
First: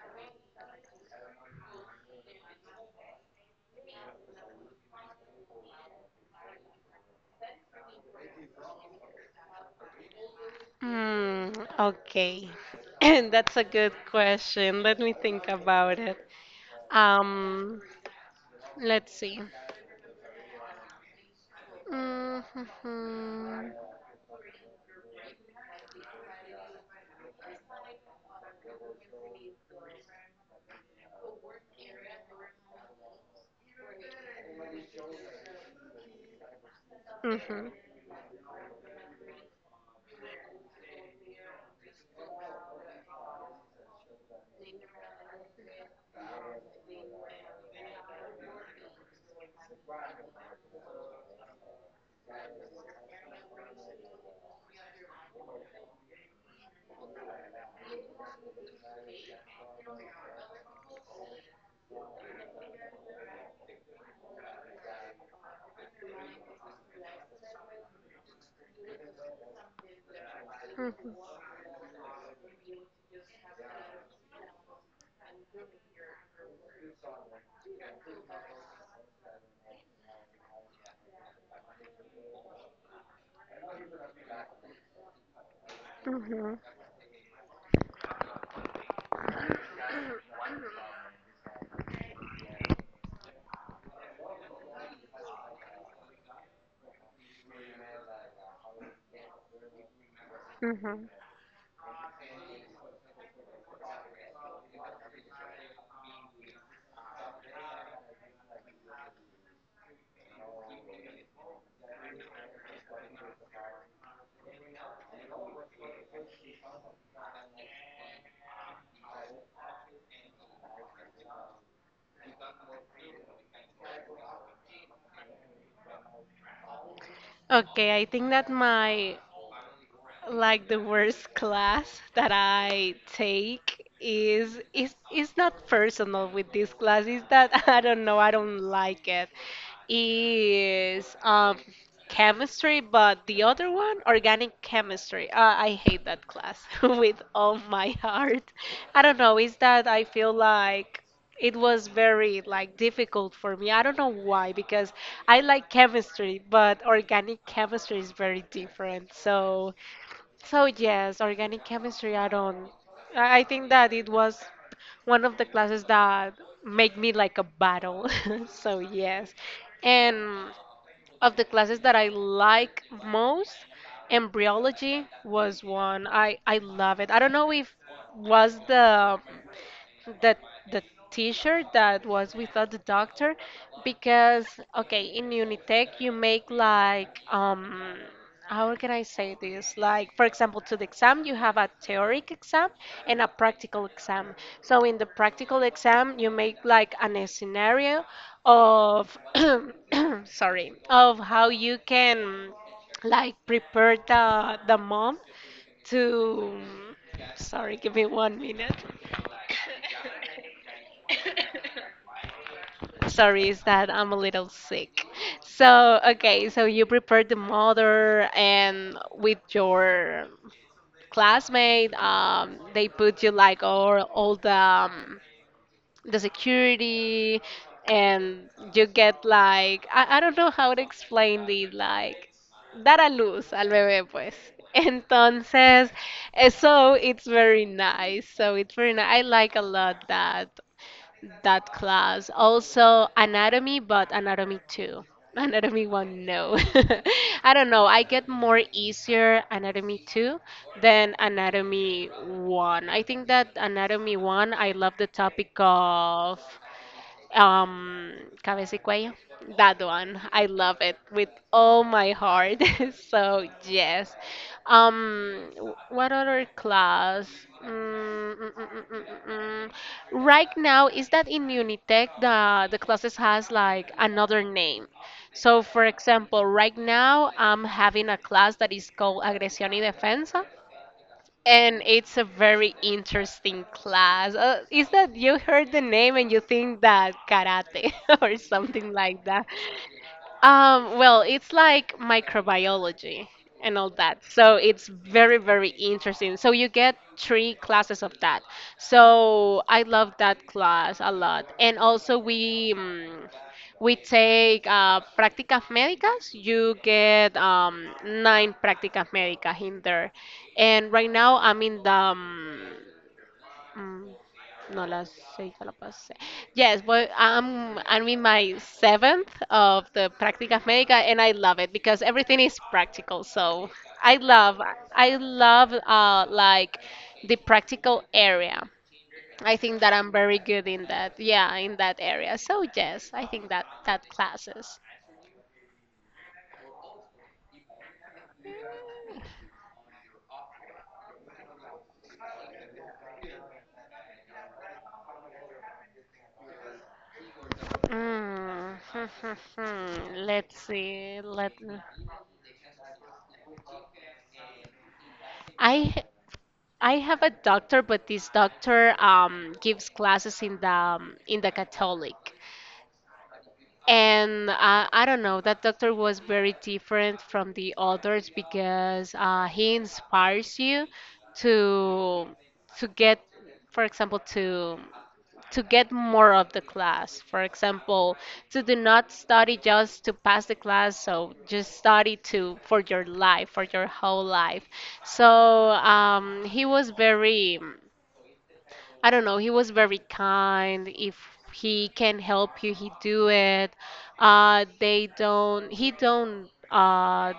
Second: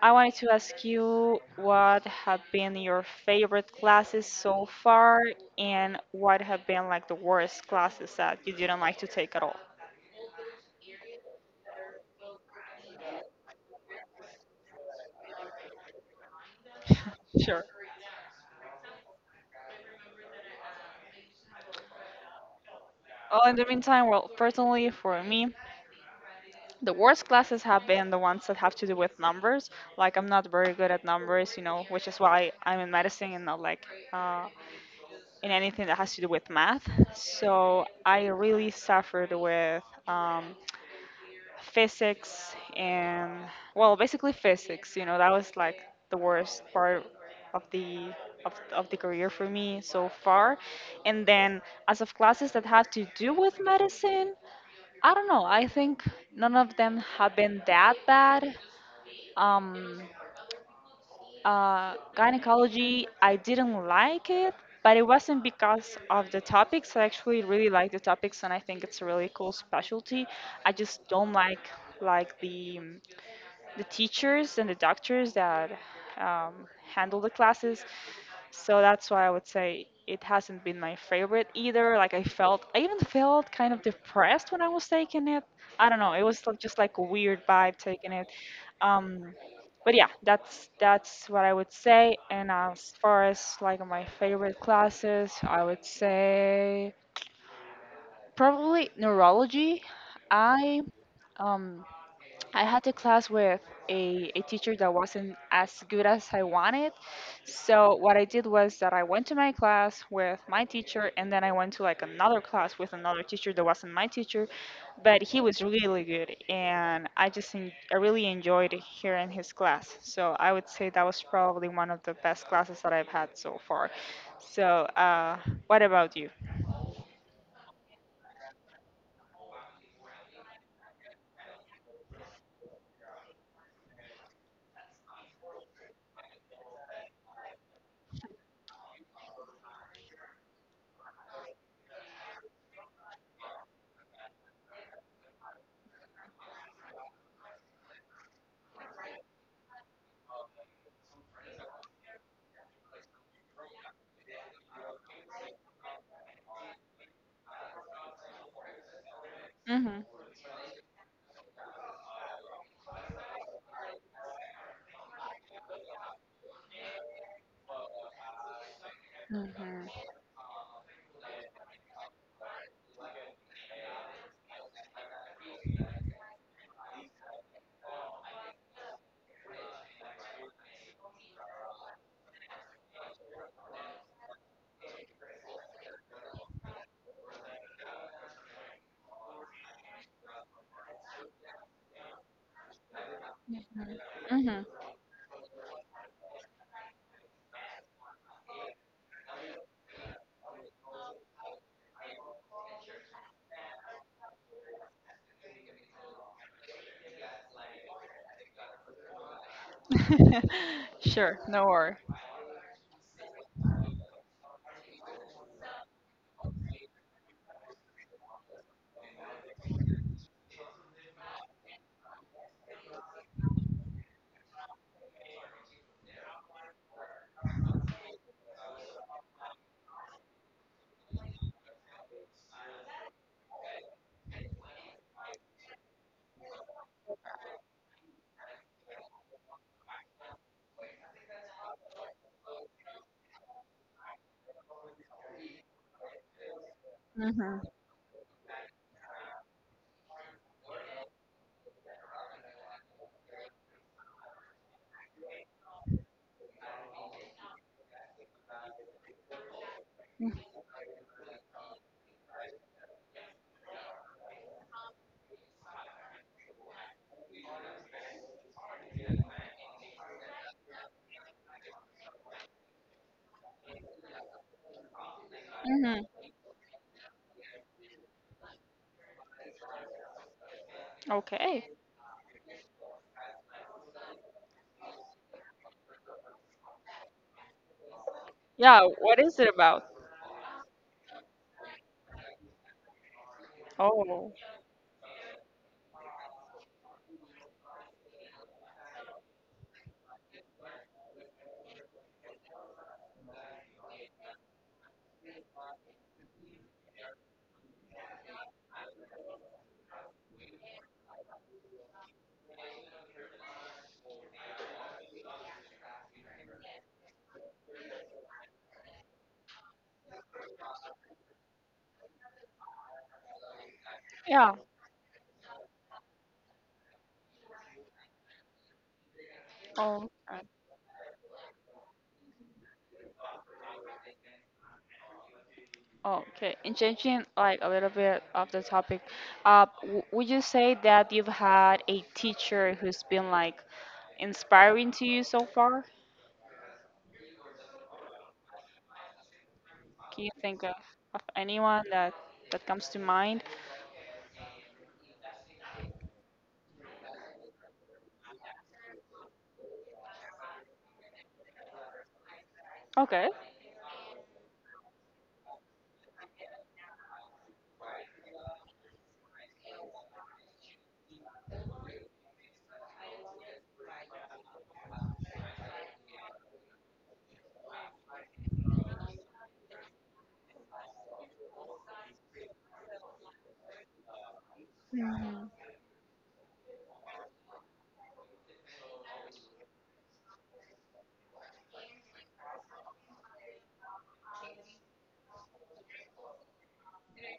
I wanted to ask you what have been your favorite classes so far, and what have been like the worst classes that you didn't like to take at all. Mm, okay. [laughs] [clears throat] That's a good question. Let me think about it. Sure. Um, let's see. Well, in the Mm-hmm. meantime, well, personally for me, the worst classes have been the ones that have to do with numbers. Like I'm not very good at numbers, you know, which is why I'm in medicine and not like uh, in anything that has to do with math. Mm-hmm. So I really suffered with um, physics and well, basically physics. You know, that was like the worst part of the of, of the career for me so far. And then as of classes that had to do with medicine. I don't know. I think none of them have been that bad. Um, uh, gynecology, I didn't like it, but it wasn't because of the topics. I actually really like the topics, and I think it's a really cool specialty. I just Mhm. don't like like the the teachers and the doctors that um, handle the classes. So that's why I would say it hasn't been my favorite either. Like I felt, I even felt kind of depressed when I was taking it. I don't know. It was Mhm. like- just like a weird vibe taking it. Um, but yeah, that's that's what I would say. And as far as like my favorite classes, I would say probably neurology. I Mhm. um I had a class with a, a teacher that wasn't as good as I wanted. So what I did was that I went to my class with my teacher and then I went to like another class with another teacher that wasn't my teacher, but he was really really good and I just en- I really enjoyed hearing his class. So I would say that was probably one of the best classes that I've had so far. So uh, what about you? Okay, I think that my like the worst class that I take is is is not personal with this class. Is that [laughs] I don't know. I don't like it. Is um chemistry, but the other one, organic chemistry. Uh, I hate that class [laughs] with all my heart. I don't know. Is that I feel like it was very like difficult for me. I don't know why because I like chemistry, but organic chemistry is very different. So Mhm. so yes, organic chemistry, I don't I I think that it was one of the classes that made me like a battle. [laughs] So yes. Mhm. And of the classes that I like most, embryology was one. I I love it. I don't know if was the the the teacher that was without the doctor because okay in Unitec you make like um how can I say this? Like, for example, to the exam, you have a theoric exam and a practical exam. Mhm. So, in the practical exam, you make like an scenario of, [clears throat] sorry, of how you can like prepare the the mom to, sorry, give me one minute. [laughs] Sure, no worry. Sorry, is that I'm a little sick. So, okay, so you prepared the mother and with your classmate, um, they put you like all, all the, um, the security and you get like, I, I don't know how to explain it, like dar a luz al bebé, pues. [laughs] Entonces, eh, so it's very nice. So it's very nice. I like a lot that that class. Also anatomy, but anatomy two. [laughs] Anatomy one, no. [laughs] I Mhm. don't know. I get more easier anatomy two than anatomy one. I think that anatomy one, I love the topic of um, Cabeza y Cuello, that one. I love it with all my heart. [laughs] So, yes. Um, w- what other class? Mm, mm, mm, mm, mm, mm, mm. Right now, is that in Unitec the the classes has like another name? So, for Hmm. example, right now I'm having a class that is called Agresión y Defensa. Okay. And it's a very interesting class. Uh, is that you heard the name and you think that karate [laughs] or Yeah, something what like is that? it about? Um, well, it's like microbiology and all that. Oh, So it's very, very interesting. So you get three classes of that. So I love that class a lot. And also we um, we take uh, prácticas médicas. You get um, nine prácticas médicas in there. And right now I'm in the um, no, las seis a la past se- Yes, but I'm I'm in my seventh of the Prácticas Médicas, and I love it because everything is practical. So I yeah. love I love uh like the practical area. I think that Oh, I'm very good in that. Yeah, in that area. So yes, I think that that classes. uh, okay. And changing like a little bit of the topic, uh, w would you say that you've had a teacher who's been like inspiring to you so far? Mm, Can [laughs] you Let's think of, see. of Let me. anyone that that comes to mind? I I have a doctor, but this doctor um, gives classes in the um, in the Catholic, Okay. and uh, I don't know. That doctor was very different from the others because uh, he inspires you to to get, for example, to to get more of the class. For example, to do not study just to pass the class, so just study to for your life, for your whole life. So Mm-hmm. um, he was very I don't know, he was very kind. If he can help you, he do it. Uh, they don't, he don't uh,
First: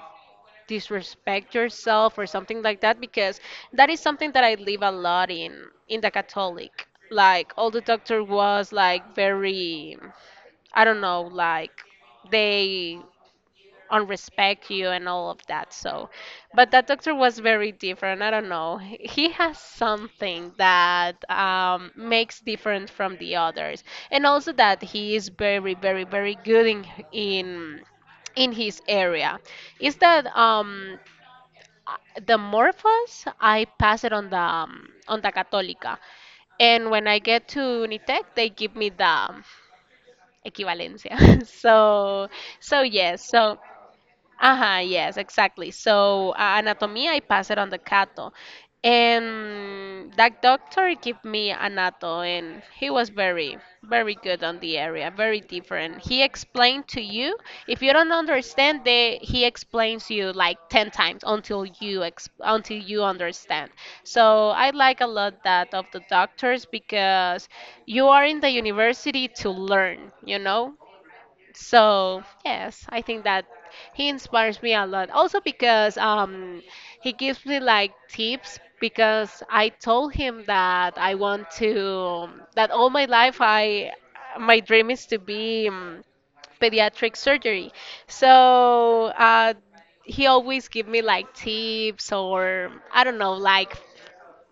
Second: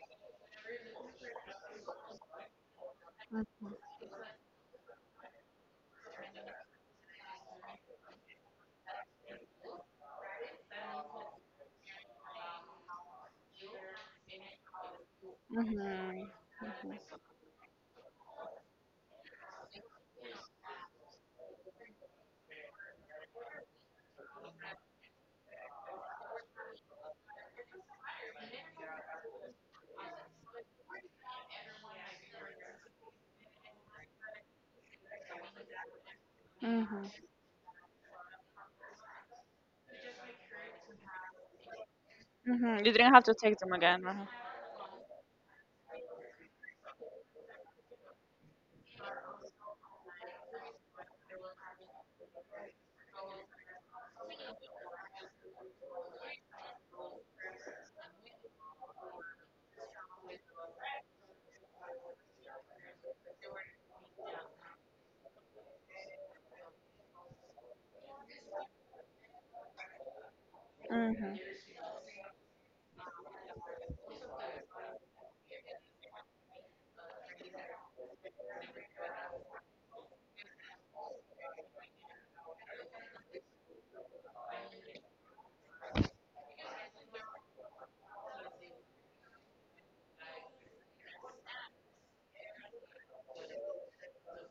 disrespect yourself or something like that because that is something that I live a lot in in the Catholic. Like all the doctor was like very, I don't know, like they on respect you and all of that. So, Mm-hmm. but that doctor was very different. I don't know. He has something that um, makes different from the others, and also that he is very, very, very good in in in his area. Is that um, the Morphos? I pass it on the um, on the Católica. And when Mm-hmm. I get to Unitec, they give me the um, equivalencia. [laughs] so, so Mm-hmm. You didn't yes. have to so. take them again, huh? Uh-huh, yes, exactly. So, uh, anatomy, I passed it on the Cato. And that doctor gave me anato, and he was very, very good on the area, very different. He explained to you, if you don't understand, they, he explains you like ten times until you ex until you understand. So I like a lot that of the doctors because you are in the university to learn, you know? Uh. So yes, I think that he inspires me a lot. Also because um, he gives me like tips because I told him that I want to that all my life I my dream is to be um, pediatric surgery. So uh, he always give me like tips or I don't know like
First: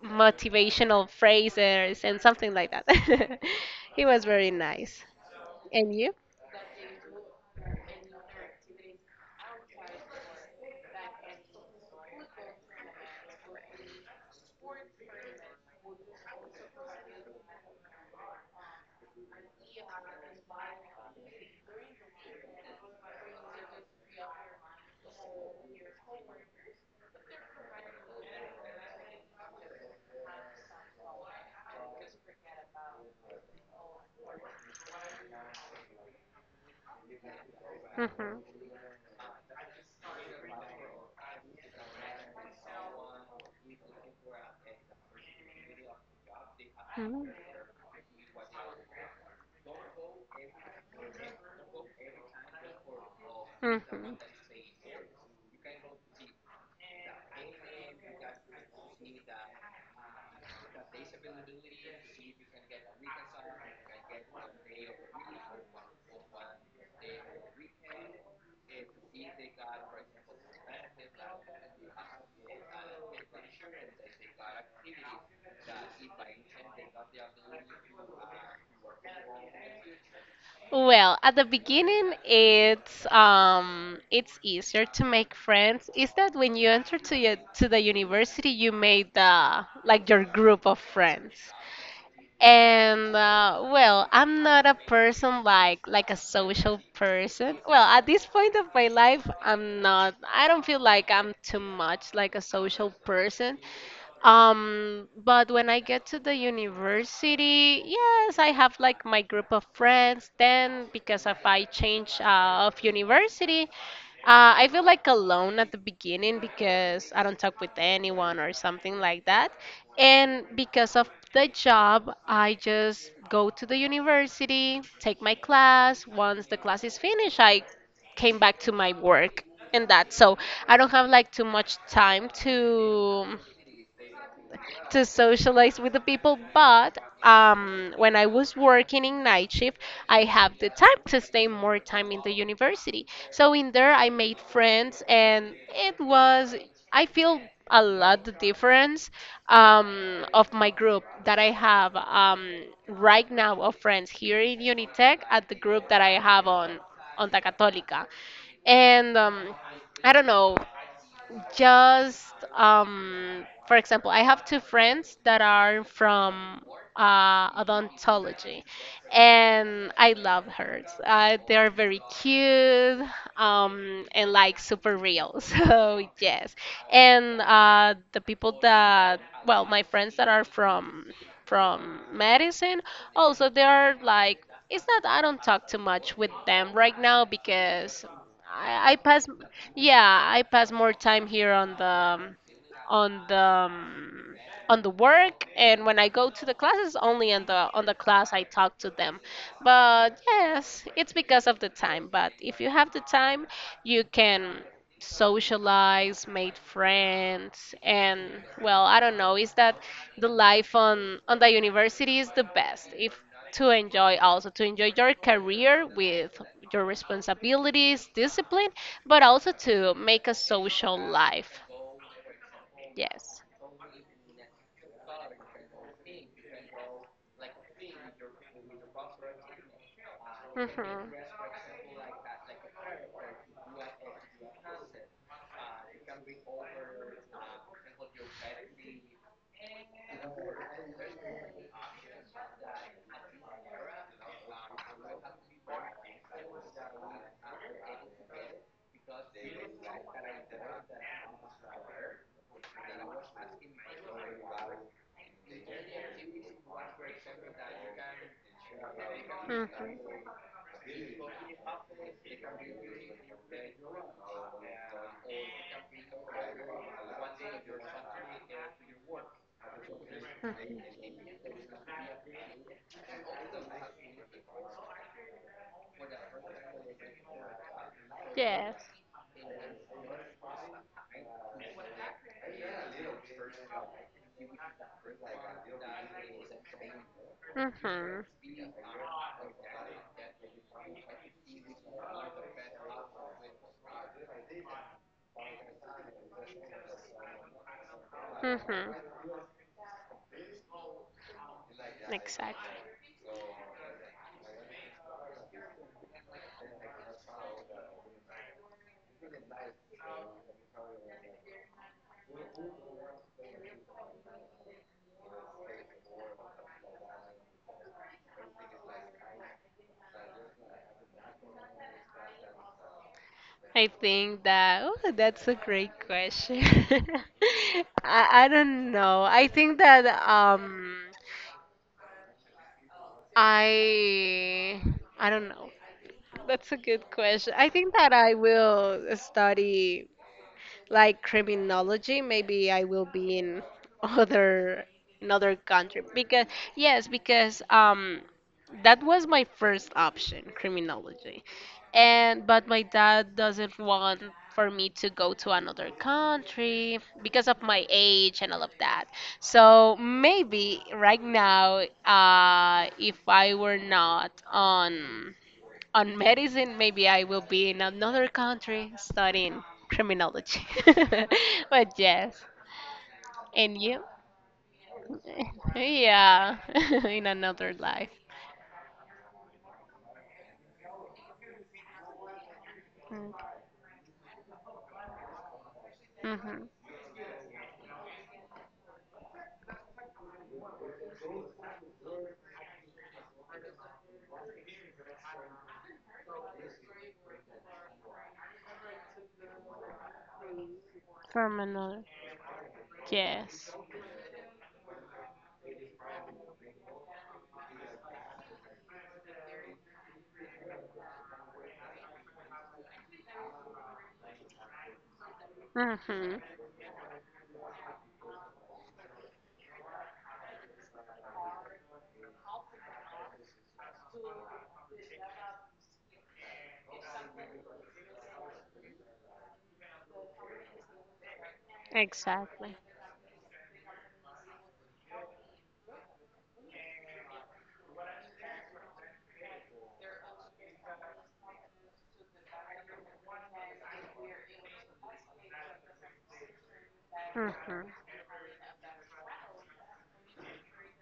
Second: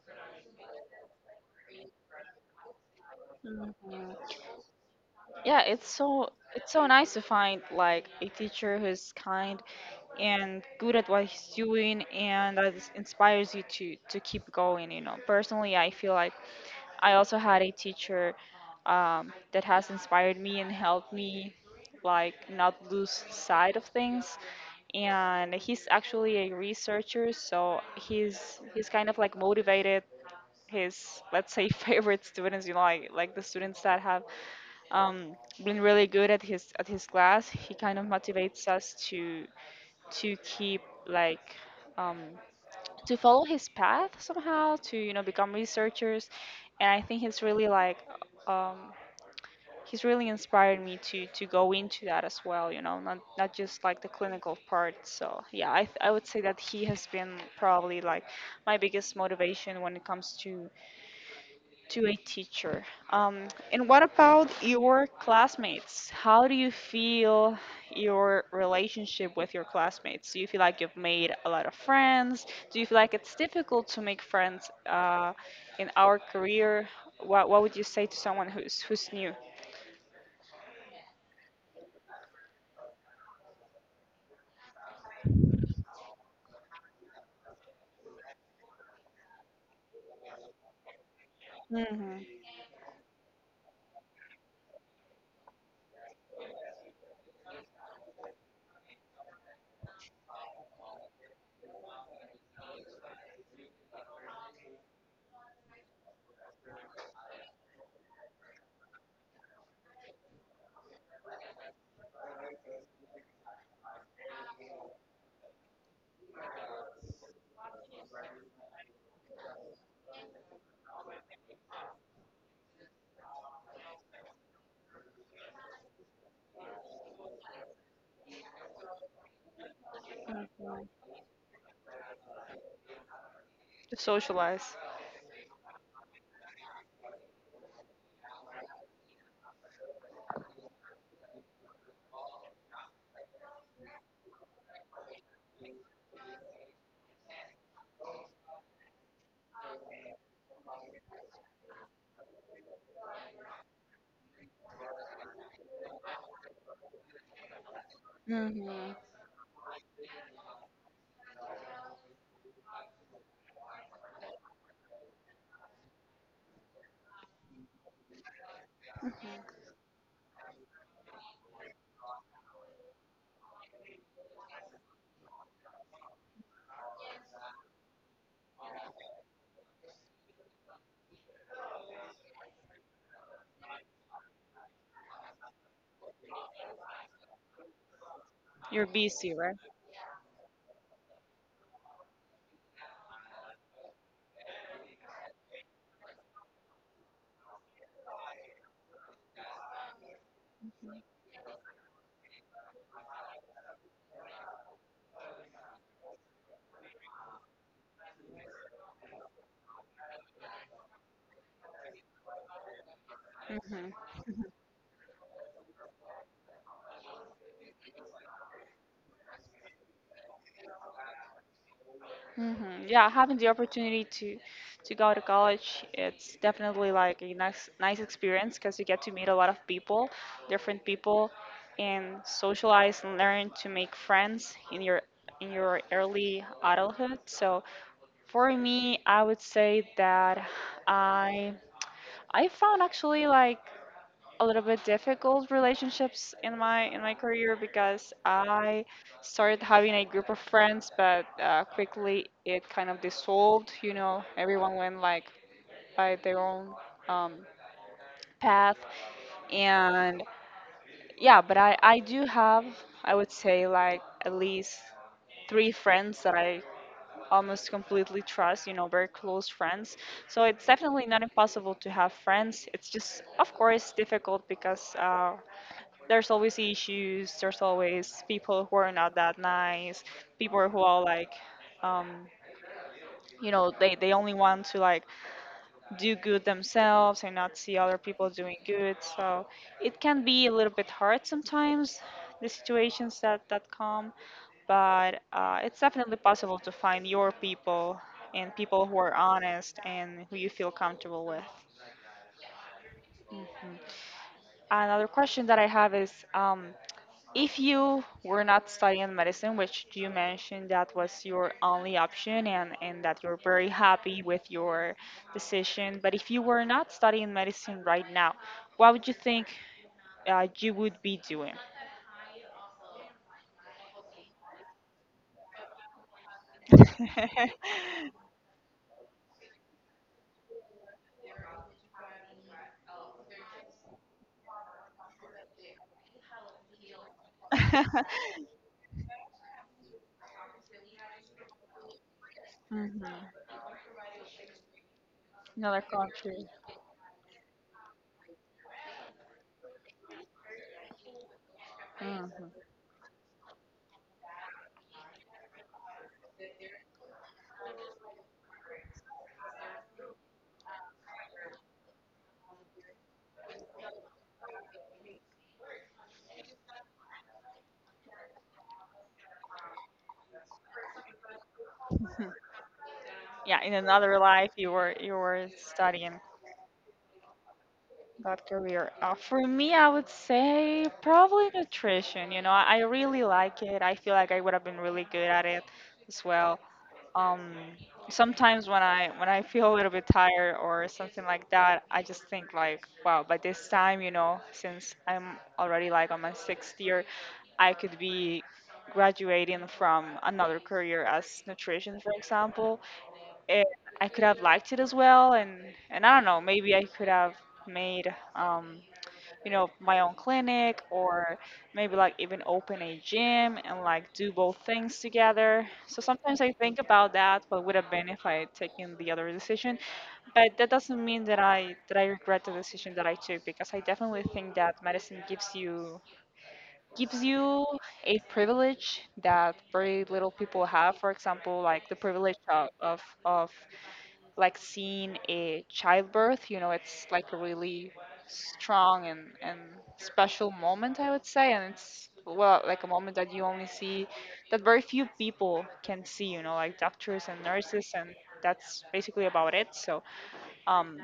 motivational phrases and something like that. Mm-hmm. [laughs] he was very nice. Yeah, it's And you? so it's so nice to find like a teacher who's kind and good at what he's doing and that is- inspires you to to keep going, you know. Personally, I feel like I also had a teacher um, that has inspired me and helped me like not lose sight of things, and he's actually a researcher, so he's he's kind of like motivated his, let's say [laughs] favorite students, you know, like like the students that have um, been really good at his at his class. He kind of Hmm motivates us to to keep like um, to follow his path somehow to, you know, become researchers, and I think he's really like um, he's really inspired me to to go into that as well. You know, not not just like the Mhm. clinical part. So yeah, I th- I would say that he has been probably like my biggest motivation when it comes to to a teacher. Um, and what about your classmates? How do you feel your relationship with your classmates? Do you feel like you've made a lot of friends? Do you feel like it's difficult to make friends uh, in our career? What, what would you say to someone who's who's new. Well, at the beginning, it's um, it's easier to make friends. Is that when you enter to your, to the university, you made the like your group of friends? Mm-hmm. And uh, well, I'm not a person like like a social person. Well, at this point of my life, I'm not. I don't feel like I'm too much like a social person. Um, but when I get to the university, yes, I have like my group of friends. Then because if I change uh, of university, uh, I feel like alone at the beginning because I don't talk with anyone or something like that. And because of the job, I just go to the university, take my class. Once the class is finished, I came back to my work and that. So I Mm-hmm. don't have like too much time to To socialize? to socialize with the people. But um, when I was working in night shift, I have the time to stay more time in the university. So in there, I made friends, and it was I feel a lot the difference um, of my group that I have um, right now of friends here in Unitec at the group that I have on on Onda Católica. Mm-hmm. And um, I don't know, just, um, for example, I have two friends that are from uh, odontology, and I love hers. Uh, they are very cute, um, and like super real. [laughs] So yes, and uh, the people that, well, my friends that are from from medicine, also they are like. It's not, I don't talk too much with them right now because You're I, I pass, busy, right? yeah, I pass more time here on the um, on the um, on the work and when I go to the classes only on the on the class I talk to them. But yes, it's because of the time. But if you have the time, you can socialize, make friends and well, I don't know, is that the life on on the university is the best. If to Hmm. enjoy also to enjoy your career with your responsibilities, discipline, but also to make a social life. Hmm. Yeah, having Yes. the opportunity to to go to college, it's definitely like a nice nice experience because you get to meet a lot of people, different Mhm. people, and socialize and learn to make friends in your in your early adulthood. So for me, I would say that I I found actually like a little bit difficult relationships in my in my career because I started having a group of friends, but uh, quickly it kind of dissolved. You know, everyone went like by their own um, path, Mhm. and yeah. But I I do have, I would say, like at least three friends that I almost completely trust, you know, very close friends. So it's Mhm. definitely not impossible to have friends. It's just, of course, difficult because uh, there's always issues there's always people who Yes. are not that nice, people who are like, um, you know, they, they only want to like do good themselves and not see other Mhm. people doing good, so it can be a little bit hard sometimes, the situations that that come, but uh, it's definitely possible to find your people and people Mhm. who are honest and who you feel comfortable with. Exactly. Mhm. Another question that I have is, um, if you were not studying medicine, which you mentioned that was your only option, and, and that you're very happy with your decision, but if you were not studying medicine right now, what would you think uh, you would be doing? [laughs] I think that oh, that's a great question. [laughs] I, I don't know. I think that um I I don't know. That's a good question. I think that I will study like criminology, maybe I Hmm. will be in other another Another country because country. yes, because um that was my first option, criminology. Hmm. And but my dad doesn't want for me to go to another country because of my age and all of that. So maybe right now, uh, if I were not on on medicine, maybe I will be in another country studying criminology. [laughs] but yes, [laughs] Yeah, in and you? another life, you were you were [laughs] studying. yeah, [laughs] in another life. That career. Uh, for me, I would say probably nutrition. You know, I, I really like it. I feel like I would have been really good at it as well. Mm-hmm. Um, Sometimes when I when I feel a little bit tired or something like that, I just think like, wow, by this time, you know, since I'm already like on my sixth year, I could be graduating from another career as From nutrition, another. for example, and Yes. I could have liked it as well. And and I don't know, maybe I could have made, um, you know, my own clinic, or maybe like even open a gym and like do both things together. So Mm-hmm. sometimes I think about that, what would have been if I had taken the other decision. But that doesn't mean that I that I regret the decision that I took, because I definitely think that medicine gives you gives you a privilege that very little people have. For example, like the privilege of Exactly. of, of like seeing a childbirth, you know, it's like a really strong and, and special moment, I would say. And it's, well, like a moment that you only see, that very few people can see, you know, like doctors and Mm-hmm. nurses, and that's basically about it. So, um,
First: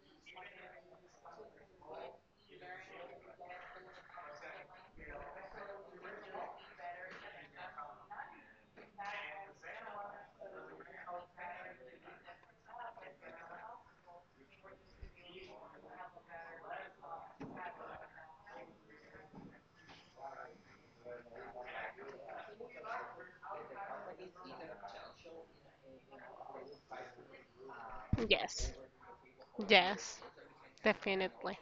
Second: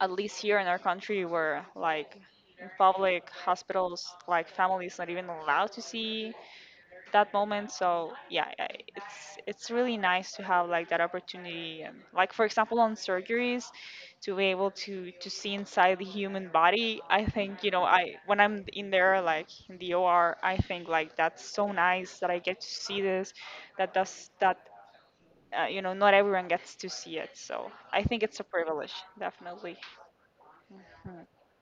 at least here in our country, we're like in public hospitals, like families not even allowed to see that moment. So yeah, I- it's it's really nice to have like that opportunity, and like for example on surgeries, to be able to to see inside the human body. I think, you know, I when I'm in there like in the O R, I think like that's so nice that I get to see this. That does that. Uh, you know, not everyone gets to see it, so I think it's a Yes. privilege, definitely. Yes. Hmm. Definitely.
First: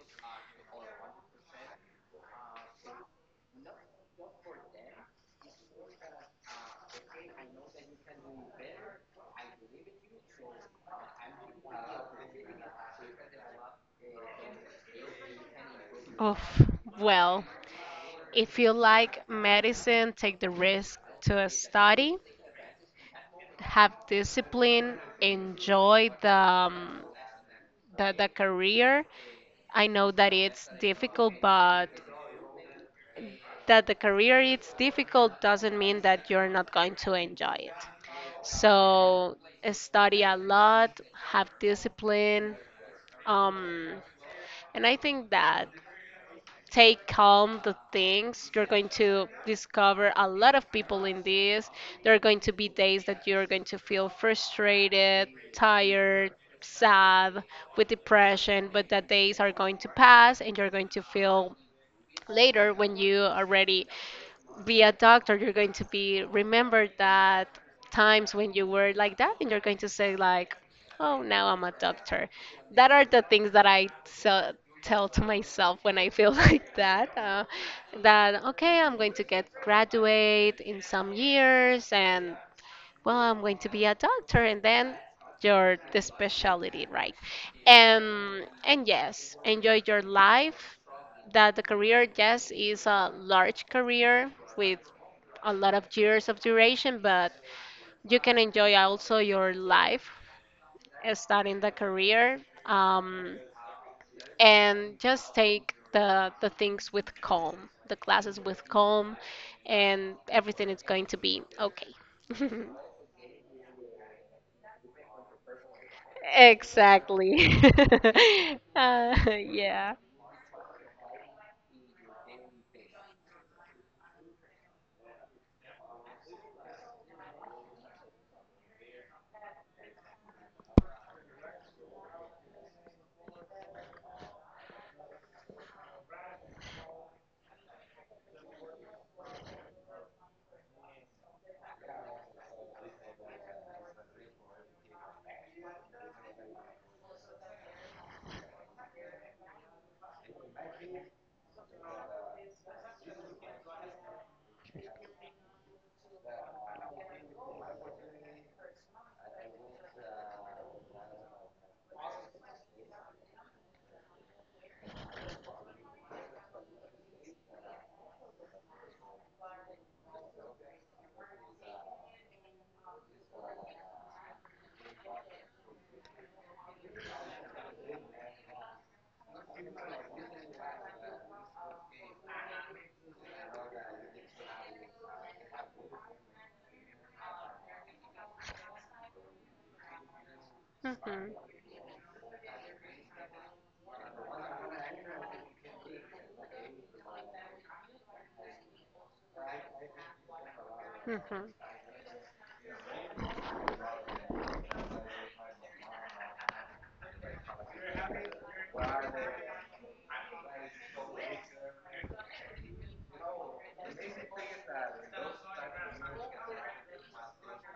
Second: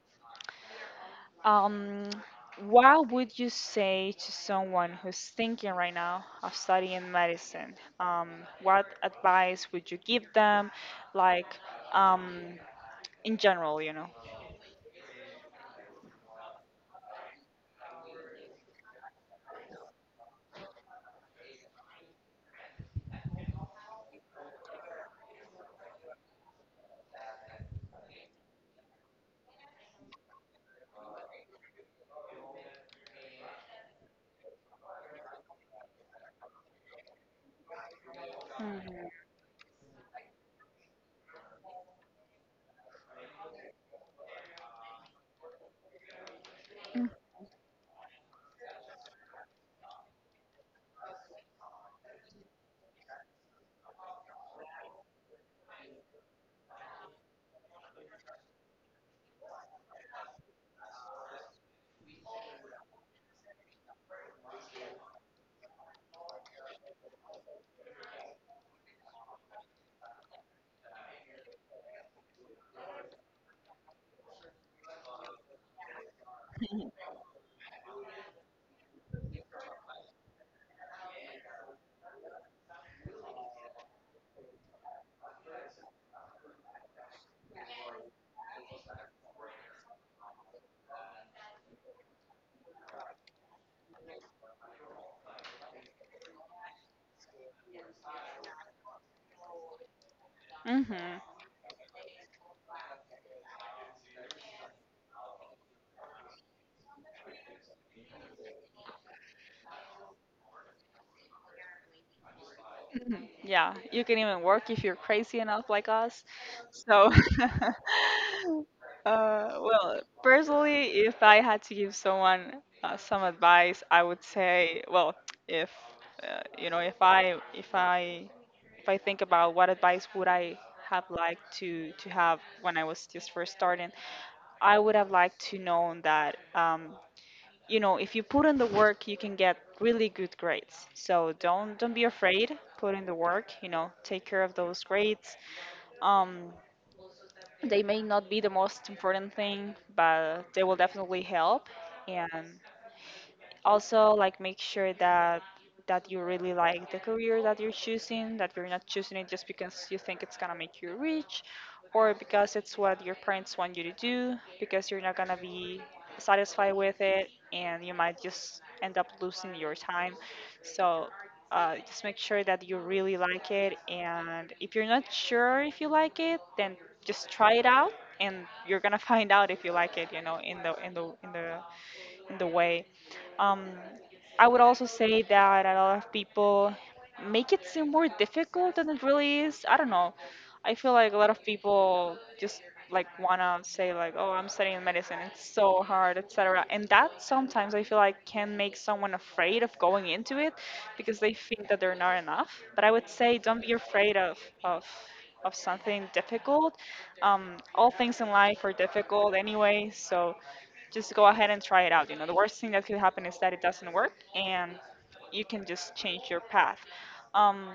Um, what would you say to someone who's thinking right now of studying medicine? Um, what advice would you give them, like, um, in general, you know? Oof. Well, if you like medicine, take the risk to study. Have discipline, enjoy the, um, the the career. I know that it's difficult, but that the career it's difficult doesn't mean that you're not going to enjoy it. So study a lot, have discipline, um, and I think that Hmm. take calm the things. You're going to discover a lot of people in this. There are going to be days that you're going to feel frustrated, tired, sad, with depression, but that days are going to pass and you're going to feel later when you are ready be a doctor, you're going to be remembered that times when you were like that, and you're going to say like, "Oh, now I'm a doctor." That are the things that I so, tell to myself when I feel [laughs] like that. Uh, that okay, I'm going to get graduate in some years, and well, I'm going to be a doctor, and then your the specialty, right? And and yes, enjoy your life. That the career, yes, is a large career with a lot of years of duration, but you can enjoy also your life uh, Hmm. starting the career um, and just take the, the things with calm, the classes with calm, and everything is going to be okay. [laughs] Yeah, you can even work if you're crazy enough like us. So, Exactly. [laughs] [laughs] uh, uh, yeah. well, personally, if I had to give someone uh, some advice, I would say, well, [tsk] if uh, you know, if I if I if I think about what advice would I have liked to to have when I was just first starting, I would have liked to known that. Um, you know, if you put in the work you can get really good grades, so don't don't be afraid, put in the work, you know, take care of those grades. um, they may not be the most important thing, but they will definitely help. And also like make sure that that you really like the career that you're choosing, that you're not choosing it just because you think it's going to make you rich, or because it's what your parents want you to do, because you're not going to be satisfied with it and you might just end up losing your time. So uh, just make sure that you really like it, and if you're not sure if you like it, then just try it out, and you're gonna [laughs] find out if you like it, you know, in the in the in the in the way. Um, I would also say that a lot of people make it seem more difficult than it really is. I don't know. I feel like a lot Mhm. of people just like wanna say like, "Oh, I'm studying medicine. It's so hard, et cetera" And that sometimes I feel like can make someone afraid of going into it because they Mhm. think that they're not enough. But I would say don't be afraid of of of something difficult. Um, all things in life are difficult anyway, so just go ahead and try it out. You know, the worst thing that could happen is that it doesn't work and you can just change your path. Um,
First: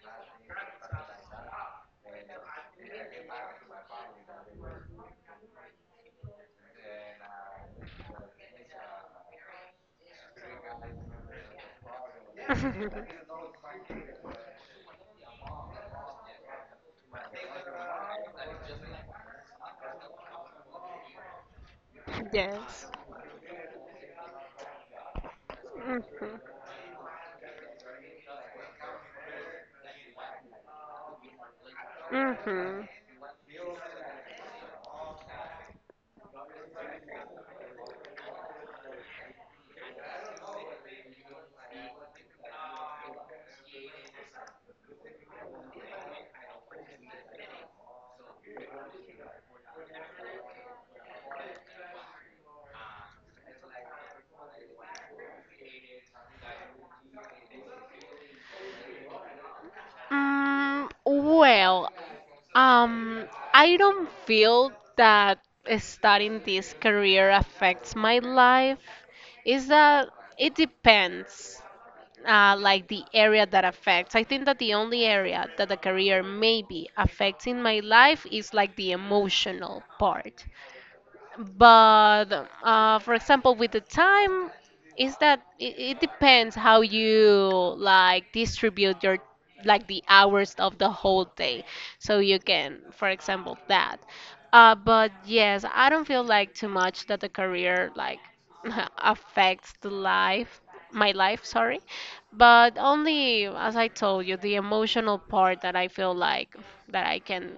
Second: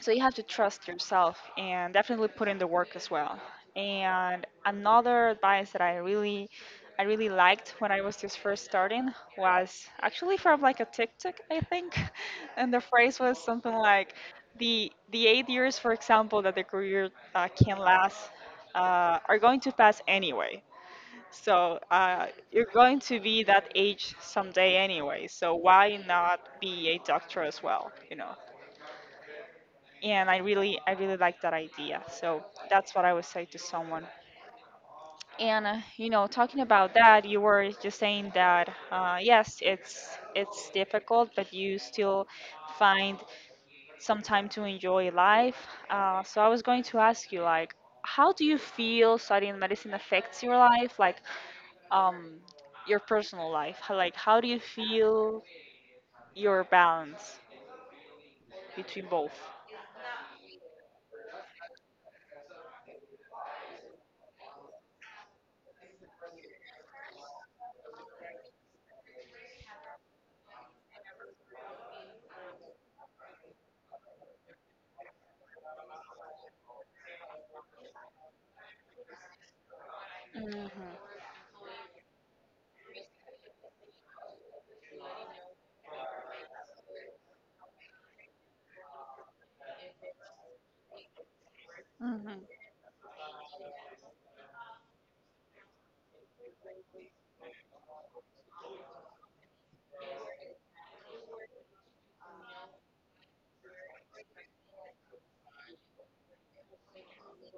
so you have to trust yourself and definitely put in the work as well. And another advice that I really I really liked when I was just first starting was actually from like a TikTok, I think. [laughs] And the phrase [laughs] was something like, the the eight years, for example, that the career uh, can last uh, are going to pass anyway. So uh, you're yes. going to be that age someday anyway. So why Mhm. not be a doctor as well? You know. And I really, I really like that idea. So Mhm. that's what I would say to someone. And uh, you know, talking about that, you were just saying that uh, yes, it's it's difficult, but you still find some time to enjoy life. Uh, so I was going to ask you, like, how do you feel studying medicine affects your life? Like, um your personal life? How, like how do you feel your balance between both? Mm, well, um, I don't feel that starting this career affects my life. Is that it depends, uh, like the area that affects. I think that the only area that the career maybe affects in my life is like the emotional part. Mm-hmm. But uh, for example with the time is that it, it depends how you like distribute your like the hours of the whole day so you Mm-hmm. can for example that uh, but yes I don't feel like too much that the career like [laughs] affects the life my life sorry but only as I told you the emotional part that I feel like that I can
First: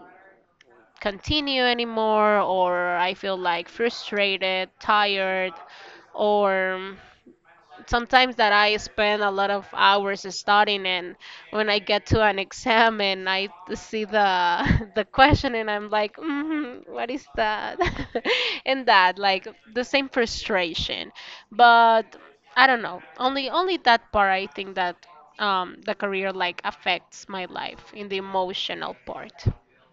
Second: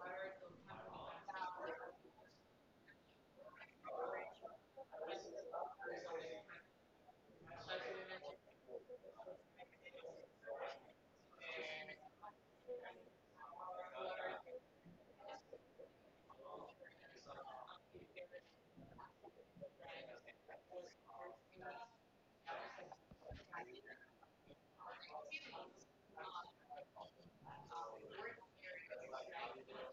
continue anymore, or I feel like frustrated, tired, or sometimes that I spend a lot of hours studying, and when I get to an exam and I see the [laughs] the question, and I'm like, mm, what is that? [laughs] and that, like the same frustration, but I don't know. Only only that part, I think that. Um, the career like affects my life in the emotional part.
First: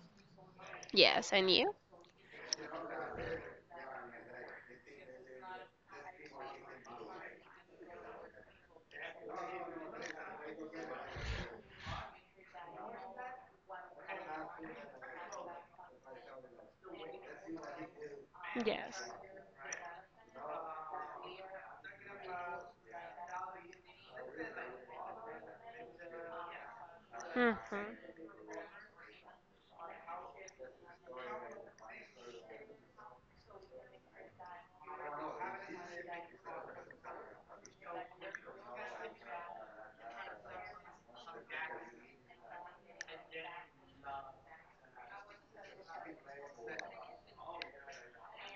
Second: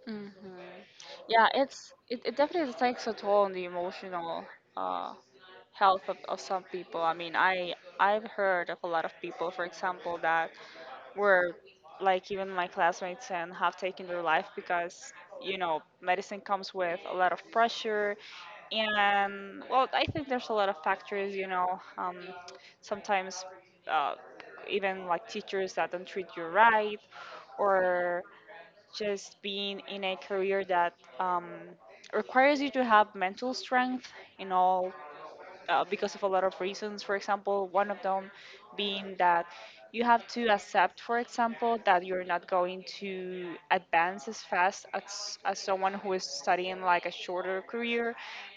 Mm-hmm. Yes, Yeah, and you? it's it, it definitely takes a toll on the emotional uh, health of, of some people. I mean, I I've heard of a lot of people, for example, that where like even my classmates and have taken their life because, you know, medicine comes with a lot of pressure, Yes. and well, I think there's a lot of factors, you know. Um, sometimes uh, even like teachers that don't treat you right, Mm-hmm. or just being in a career that, um, requires you to have mental strength in all, uh, because of a lot of reasons. For example, one of them being that you have to accept, for example, that you're not going to advance as fast as, as someone who is studying like a shorter career.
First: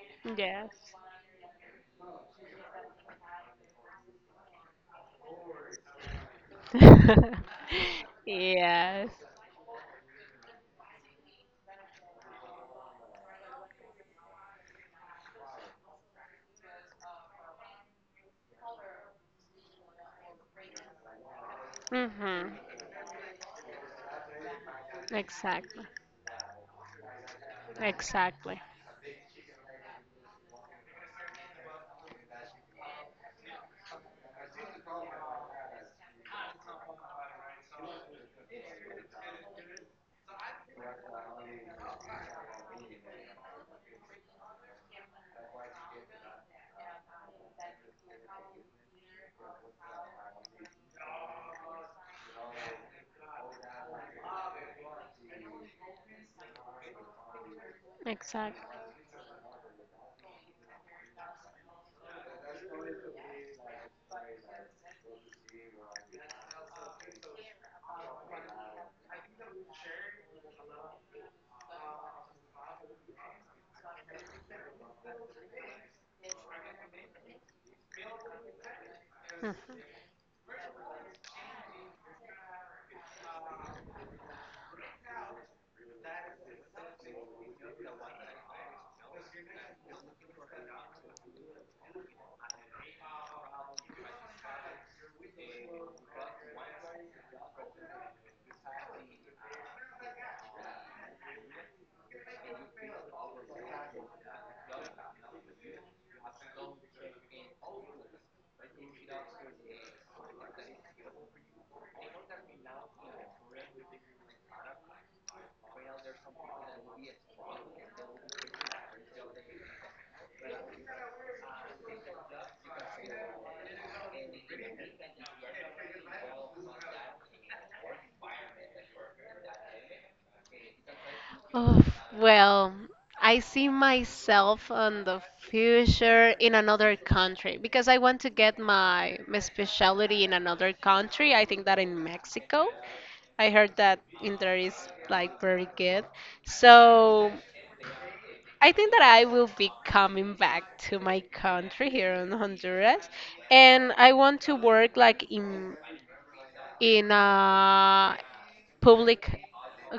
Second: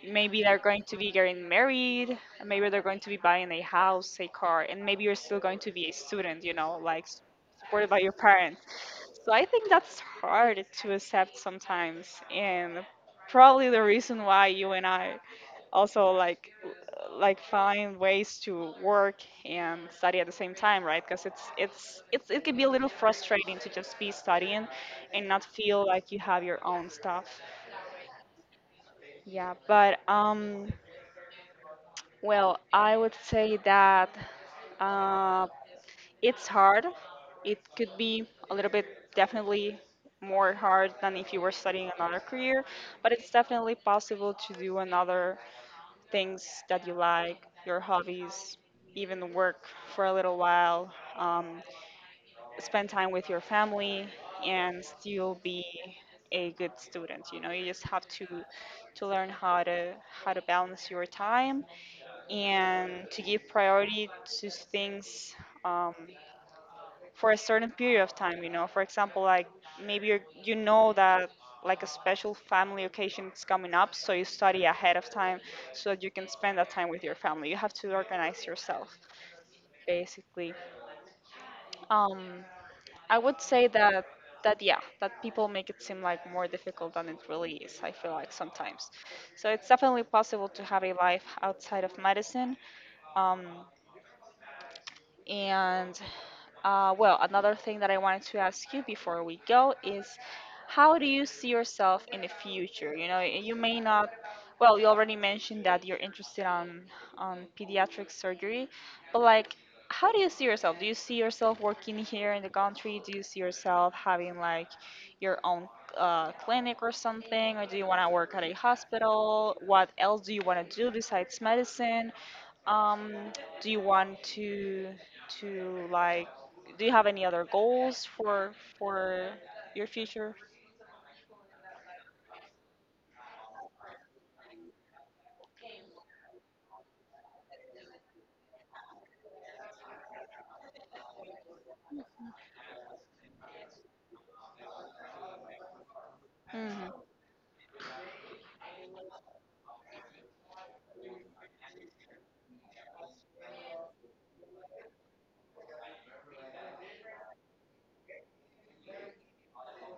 Maybe they're going Yes. to be getting married, and maybe they're going to be buying a house, a car, and maybe you're still going to be a student, you know, like [laughs] supported by your parents. Yes. So I think that's hard to accept sometimes, and probably the reason why you and I also like like find ways to work and study at the same time, right? Because it's it's it's it Mm-hmm. can be a little frustrating to just be studying and not Exactly. feel like you have your own stuff. Exactly. Yeah, but um, well, I would say that. uh, It's hard. It could be a little bit, definitely, more hard than if you were studying another career, but it's definitely possible to do another things that you like, your hobbies, even work for a little while, um, spend time with your family, and still be a good student. You know, you just have to Exactly. to learn how to how to balance your time and to give priority to things. Um, for a certain period of time, you know, for example, like maybe you, you know that like a special family occasion is coming up, so you study ahead of time so that you can spend that time with your family, you have to organize yourself Mhm. basically. um, I would say that that yeah, that people make it seem like more difficult than it really is, I feel like sometimes, so it's definitely possible to have a life outside of medicine. um, And uh, well, another thing that I wanted to ask you before we go is, how do you see yourself in the future? You know, you may not, well, you already mentioned that you're interested on on pediatric surgery, but like how do you see yourself? Do you see yourself working here in the country? Do you see yourself having like your own uh, clinic or something? Or do you want to work at a hospital? What else do you want to do besides medicine? Um, do you want to to like, do you have any other goals for for your future? Oh, well, I see myself in the future in another country because I want to get my, my specialty in another country. I think that in Mexico. I heard that in there is like very good. Mhm. So I think that I will be coming back to my country here in Honduras, and I want to work like in in a public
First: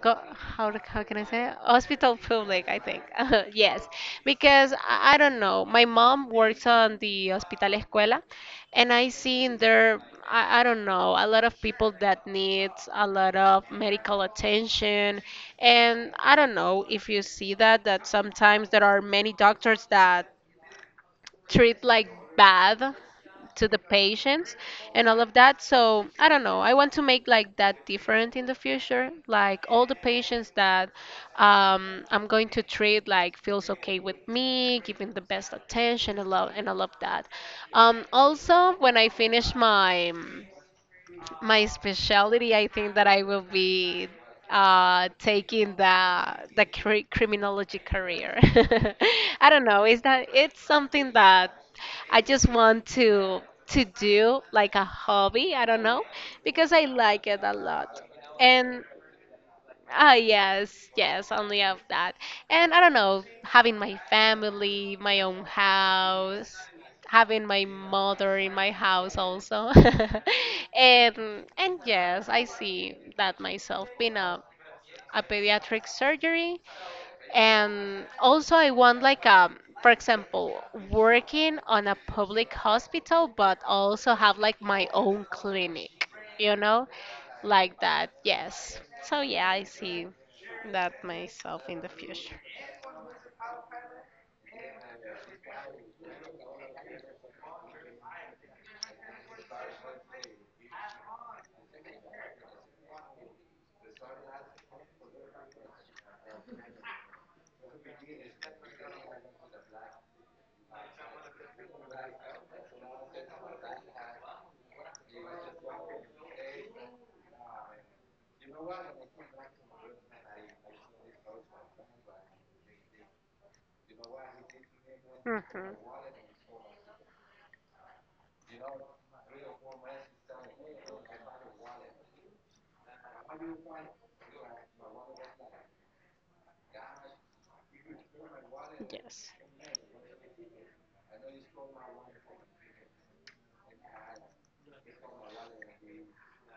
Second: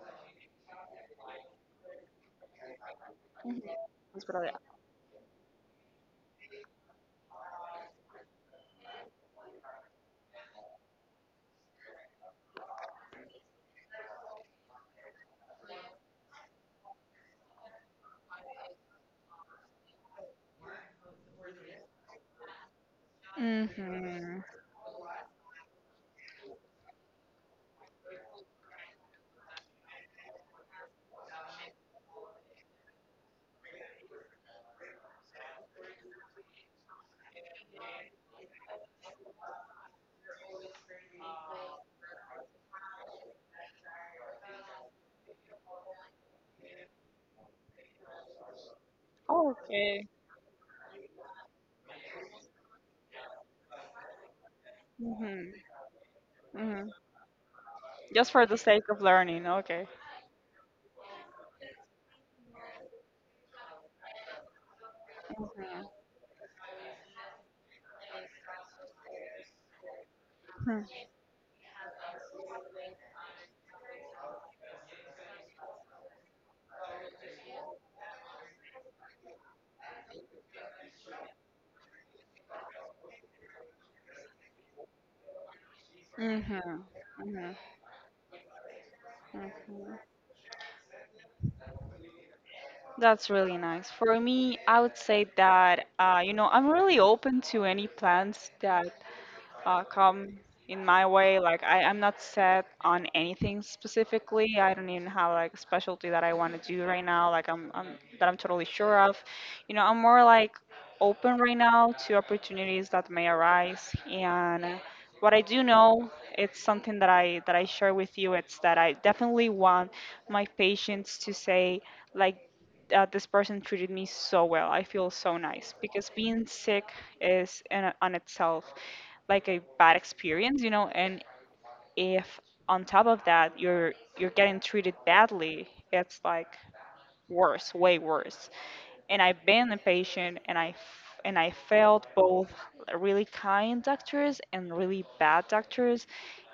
go, how, do- how can I say it? Hospital public I think [laughs] Mhm. yes That's what I. because I, I don't know my mom works on the hospital escuela and I see there I, I don't know a lot of people that needs a lot of medical attention and I don't know if you see that that sometimes there are many doctors that treat like bad to the Mhm. patients and all of that. So I don't know. I want to make like that different in the future. Like all the patients that um, I'm going to treat like feels okay with me, giving the best attention and love and all of that. Um, also, when I finish my um, my specialty, I think that I will be uh, taking the the cri- criminology career. [laughs] I don't know. Is Okay. that it's something that I just want to to do like a Mhm. hobby. I don't know because I Mhm. like it a lot, Just for the and sake of learning. Okay. Ah, yes, yes, only of that. And I don't know, having my family, my own Mhm. house, having my mother in my house also. [laughs] Mhm. and and yes, I see that myself being a, a pediatric surgery and also, I want like um, for example, working on a public hospital, but also have like my own clinic, you know, Mhm. like that. Yes. So yeah, I Mhm. see that myself in the future. That's really nice. For me, I would say that uh, you know, I'm really open to any plans that uh, come in my way. Like I, I'm not set on anything specifically. I don't even have like a specialty that I want to do right now. Like I'm, I'm that I'm totally sure of. You know, I'm more like open right now to opportunities that may arise. And what I do know, it's something that I that I share with you. It's that I definitely want my patients to say like. Uh, this person treated me so well. I feel so nice Mm-hmm. because being sick is in, on itself like a bad experience, you know, and if on top of that you're you're getting treated badly, it's like worse, way worse. And Yes. I've been a patient, and I f- and I felt both really kind doctors and really bad doctors.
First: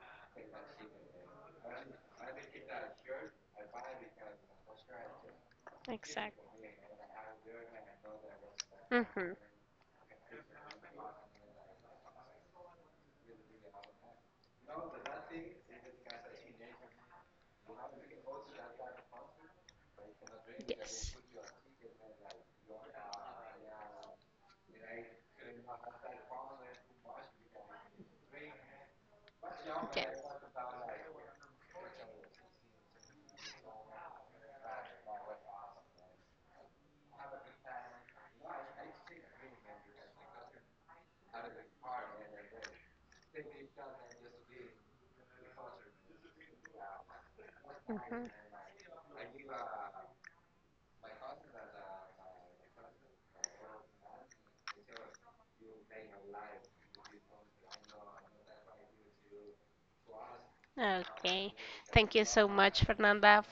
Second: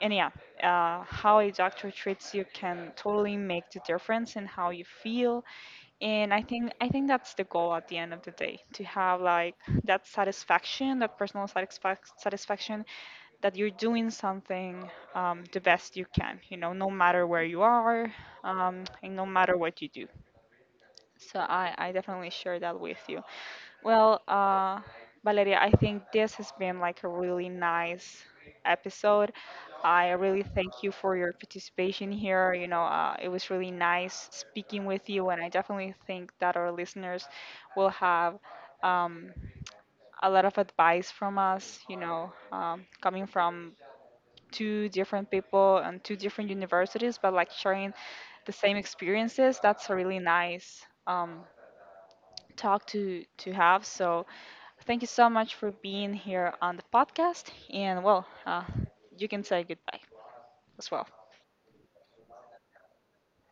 And yeah, uh, how a doctor treats you can totally make the difference in how you feel. And I Exactly. think I think that's the goal at the end of the day, to have Mm-hmm. like that satisfaction, that personal satisfac- satisfaction that you're doing something, um, the best you can, you know, no matter where you are, um, and no matter what you do. Yes. So I, I definitely share that with you. Well, uh, Valeria, I think this has been like a really nice episode. I Yes. really thank you for your participation here. You know, uh, it was really nice speaking with you, and I definitely think that our listeners will have, um, a lot of advice from us, you know, um, coming from two different people and two different universities, but like sharing Mm-hmm. the same experiences. That's a really nice. Um, talk to to have. So thank you so much for being here on the podcast. And well, uh, you can say goodbye as well. Okay. Thank you so much, Fernanda,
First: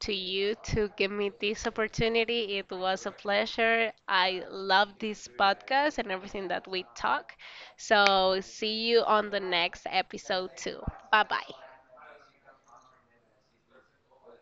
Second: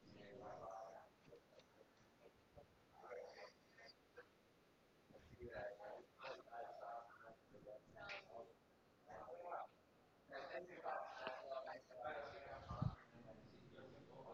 to you to give me this opportunity. It was a pleasure. I love this podcast and everything that we talk. So, see you on the next episode, too. Bye bye.